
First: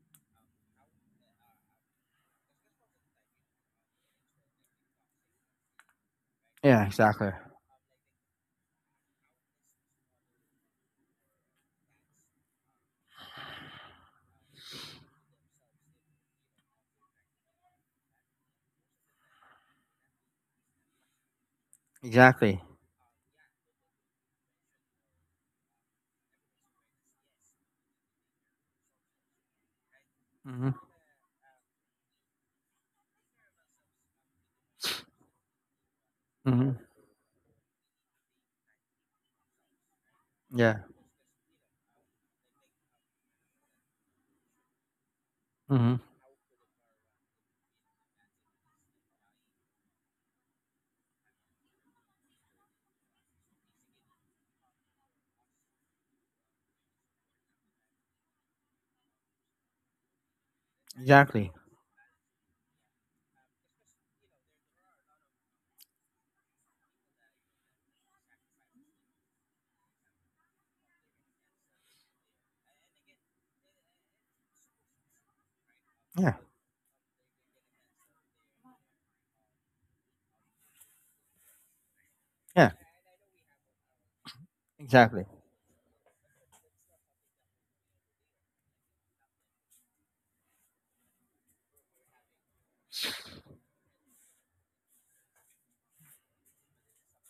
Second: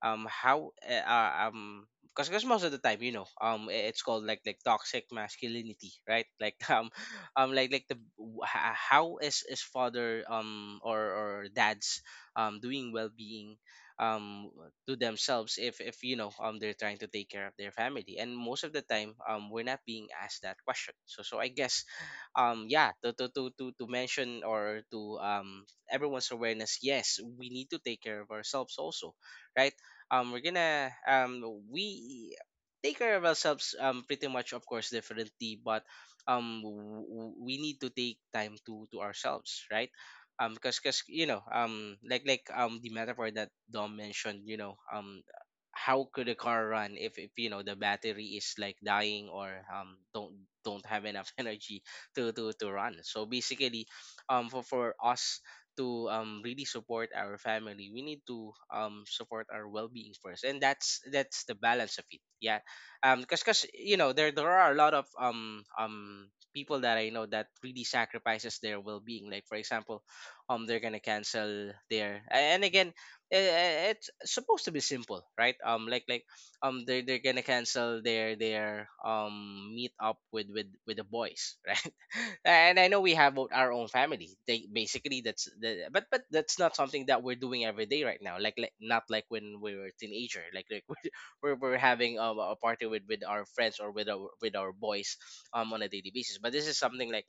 A: um how because most of the time, you know, it's called like toxic masculinity, right? Like *laughs*
B: Yeah, exactly.
A: like the how is father or dads doing well-being um to themselves, if you know they're trying to take care of their family, and most of the time, we're not being asked that question. So I guess
B: Exactly.
A: yeah, to mention, or to everyone's awareness, yes, we need to take care of ourselves also, right? We're gonna we take care of ourselves pretty much, of course, differently, but we need to take time to ourselves, right? Because
B: Yeah.
A: because you know, the metaphor that Dom mentioned, you know,
B: Hmm.
A: how could a car run if you know the battery is like dying, or don't have enough *laughs* energy to run. So basically, for us to really support our family, we need to support our well-being first. And that's
B: Exactly.
A: the balance of it, yeah. Because, you know, there are a lot of people that I know that really sacrifices their well-being. Like for example, they're gonna cancel their and again, it's supposed to be simple, right? Like they're gonna cancel their meet up with the boys *laughs* right? And I know we have our own family. They basically that's the, but that's not something that we're doing every day right now, like not like when we were teenager, like *laughs* we're having a party with our friends, or with our boys on a daily basis. But this is something like,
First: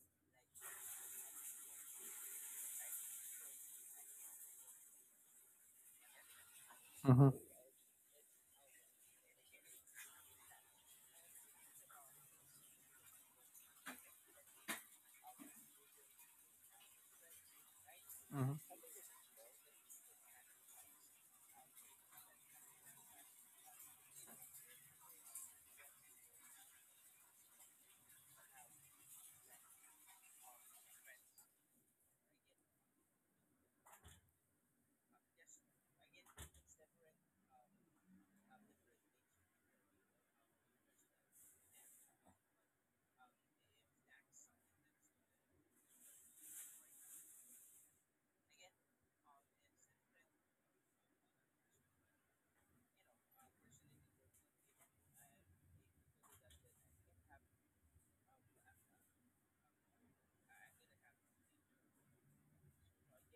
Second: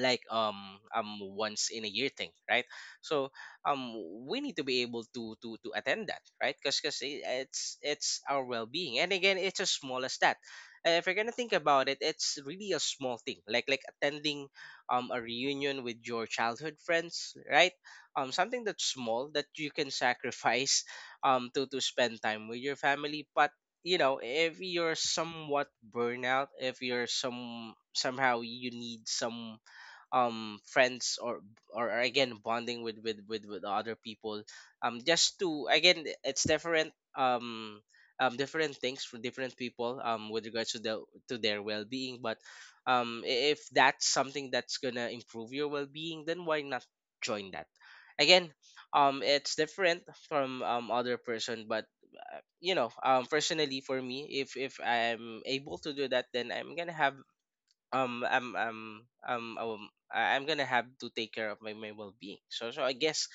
A: like um once in a year thing, right? so um we need to be able to to attend that, right? Because it's our well-being. And again, it's as small as that. If you're gonna think about it, it's really a small thing, like attending a reunion with your childhood friends, right? Something that's small that you can *laughs* sacrifice to spend time with your family. But you know, if you're somewhat burnout, if you're some somehow you need some friends, or again, bonding with other people, just to, again, it's different. um Different things for different people, with regards to the to their well-being. But if that's something that's gonna improve your well-being, then why not join that? Again, it's different from other person. But you know, personally for me, if I'm able to do that, then I'm gonna have um I'm I'm um um I'm gonna have to take care of my well being. So I guess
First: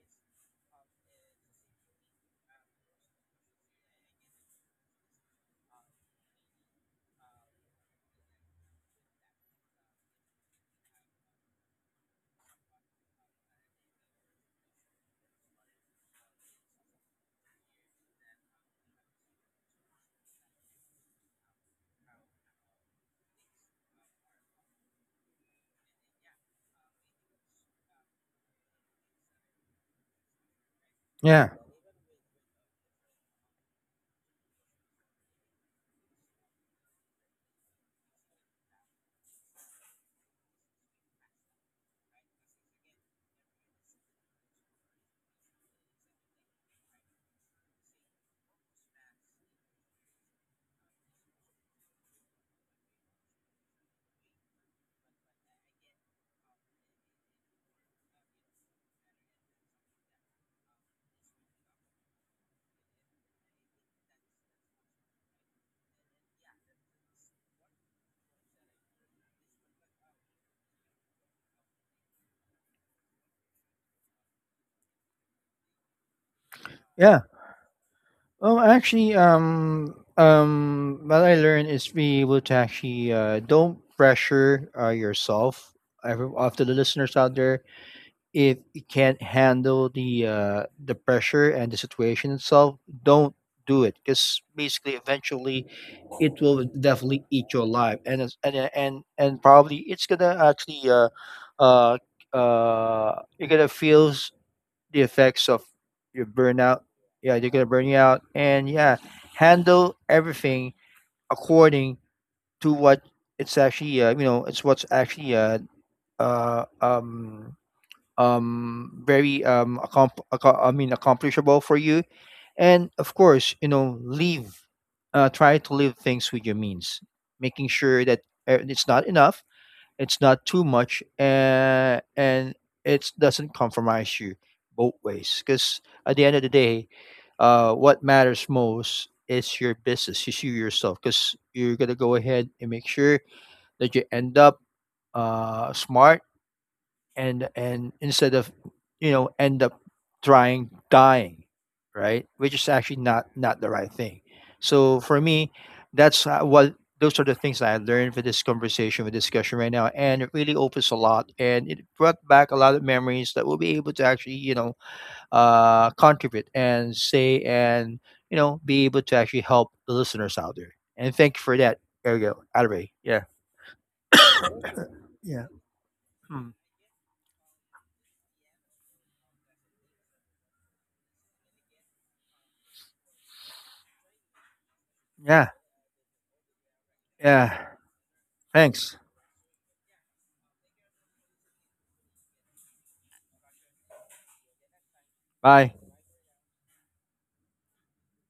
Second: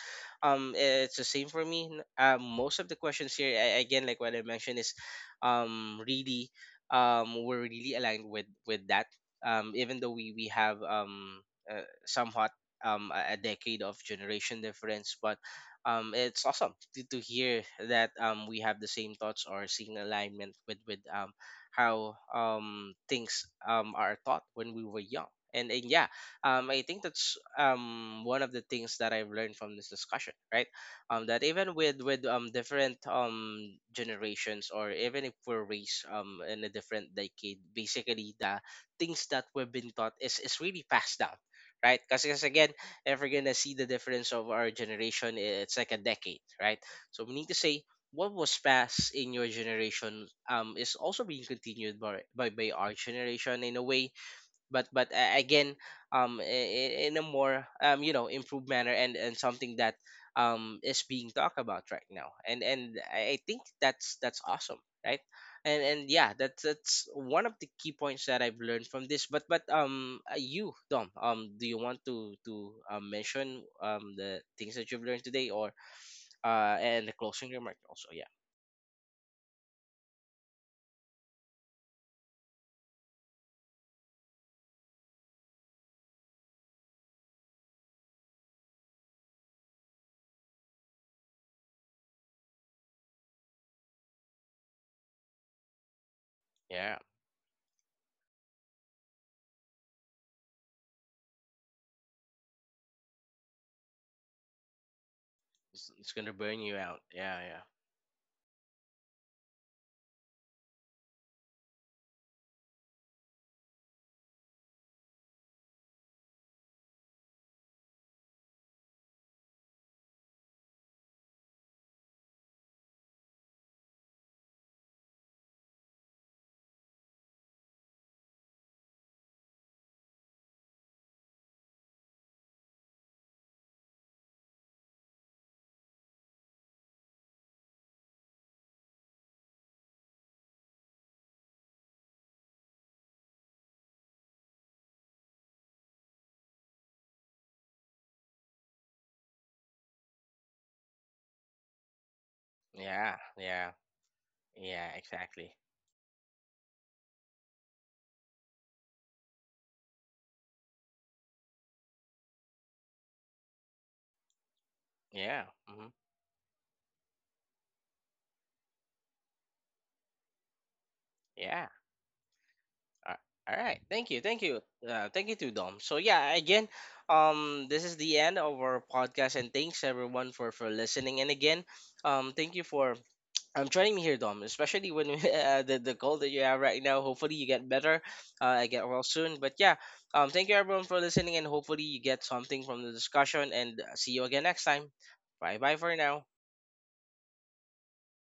A: it's the same for me. Most of the questions here, I, again, like what I mentioned, is really, we're really aligned with that. Even though we have somewhat a decade of generation difference, but it's awesome to hear that we have the same thoughts, or seeing alignment with how things are taught when we were young. And yeah, I think that's one of the things that I've learned from this discussion, right? That even with different generations, or even if we're raised in a different decade, basically the things that we've been taught is really passed down, right? Because again, if we're gonna see the difference of our generation, it's like a decade, right? So we need to say what was passed in your generation is also being continued by our generation in a way. But again, in a more, you know, improved manner. And something that is being talked about right now. And I think that's awesome, right? And yeah, that's one of the key points that I've learned from this. But You, Dom, do you want to mention the things that you've learned today, or and the
B: Yeah.
A: closing remark also? Yeah.
B: Well, actually, what I learned is be able to actually don't pressure yourself. Every of the listeners out there, if you can't handle the pressure and the situation itself, don't do it, because basically, eventually, it will
A: Yeah,
B: definitely eat you alive, and and probably it's gonna actually uh, you're gonna feel the effects of
A: it's
B: your
A: gonna burn you
B: burnout.
A: out. Yeah,
B: Yeah, they're
A: yeah,
B: gonna burn you out, and yeah, handle everything according to what it's actually. You know, it's what's actually uh um very I mean accomplishable for you, and of course, you know, leave. Try to live things with your means, making sure that it's not enough, it's not too much, and it doesn't compromise you both ways. Because at the end of the day, what matters most is your business. You see yourself, because you're gonna go ahead and make sure that you end up smart, and instead of, you know, end up trying dying, right? Which is actually
A: yeah,
B: not, not
A: yeah,
B: the right thing.
A: yeah.
B: So for
A: Exactly.
B: me, that's what, those are the things that I learned for this conversation with discussion right now, and it really opens a lot, and it brought back a lot of memories that we'll be able to actually, you know,
A: Yeah. Hmm.
B: contribute and say, and you know, be able to actually help the listeners out there, and thank you for
A: Yeah.
B: that. There you go, Adore.
A: Uh,
B: Yeah,
A: all right. Thank you. Thank you. Thank you to
B: yeah,
A: Dom. So yeah, again, this is the end of our podcast, and thanks everyone for listening. And again, thank you for joining me here, Dom. Especially when *laughs*
B: yeah,
A: the cold that you have right now. Hopefully you get
B: yeah,
A: better. I get
B: thanks.
A: well soon. But yeah, thank you everyone for listening, and hopefully you get something from the discussion. And see you again next time. Bye bye
B: Bye.
A: for now.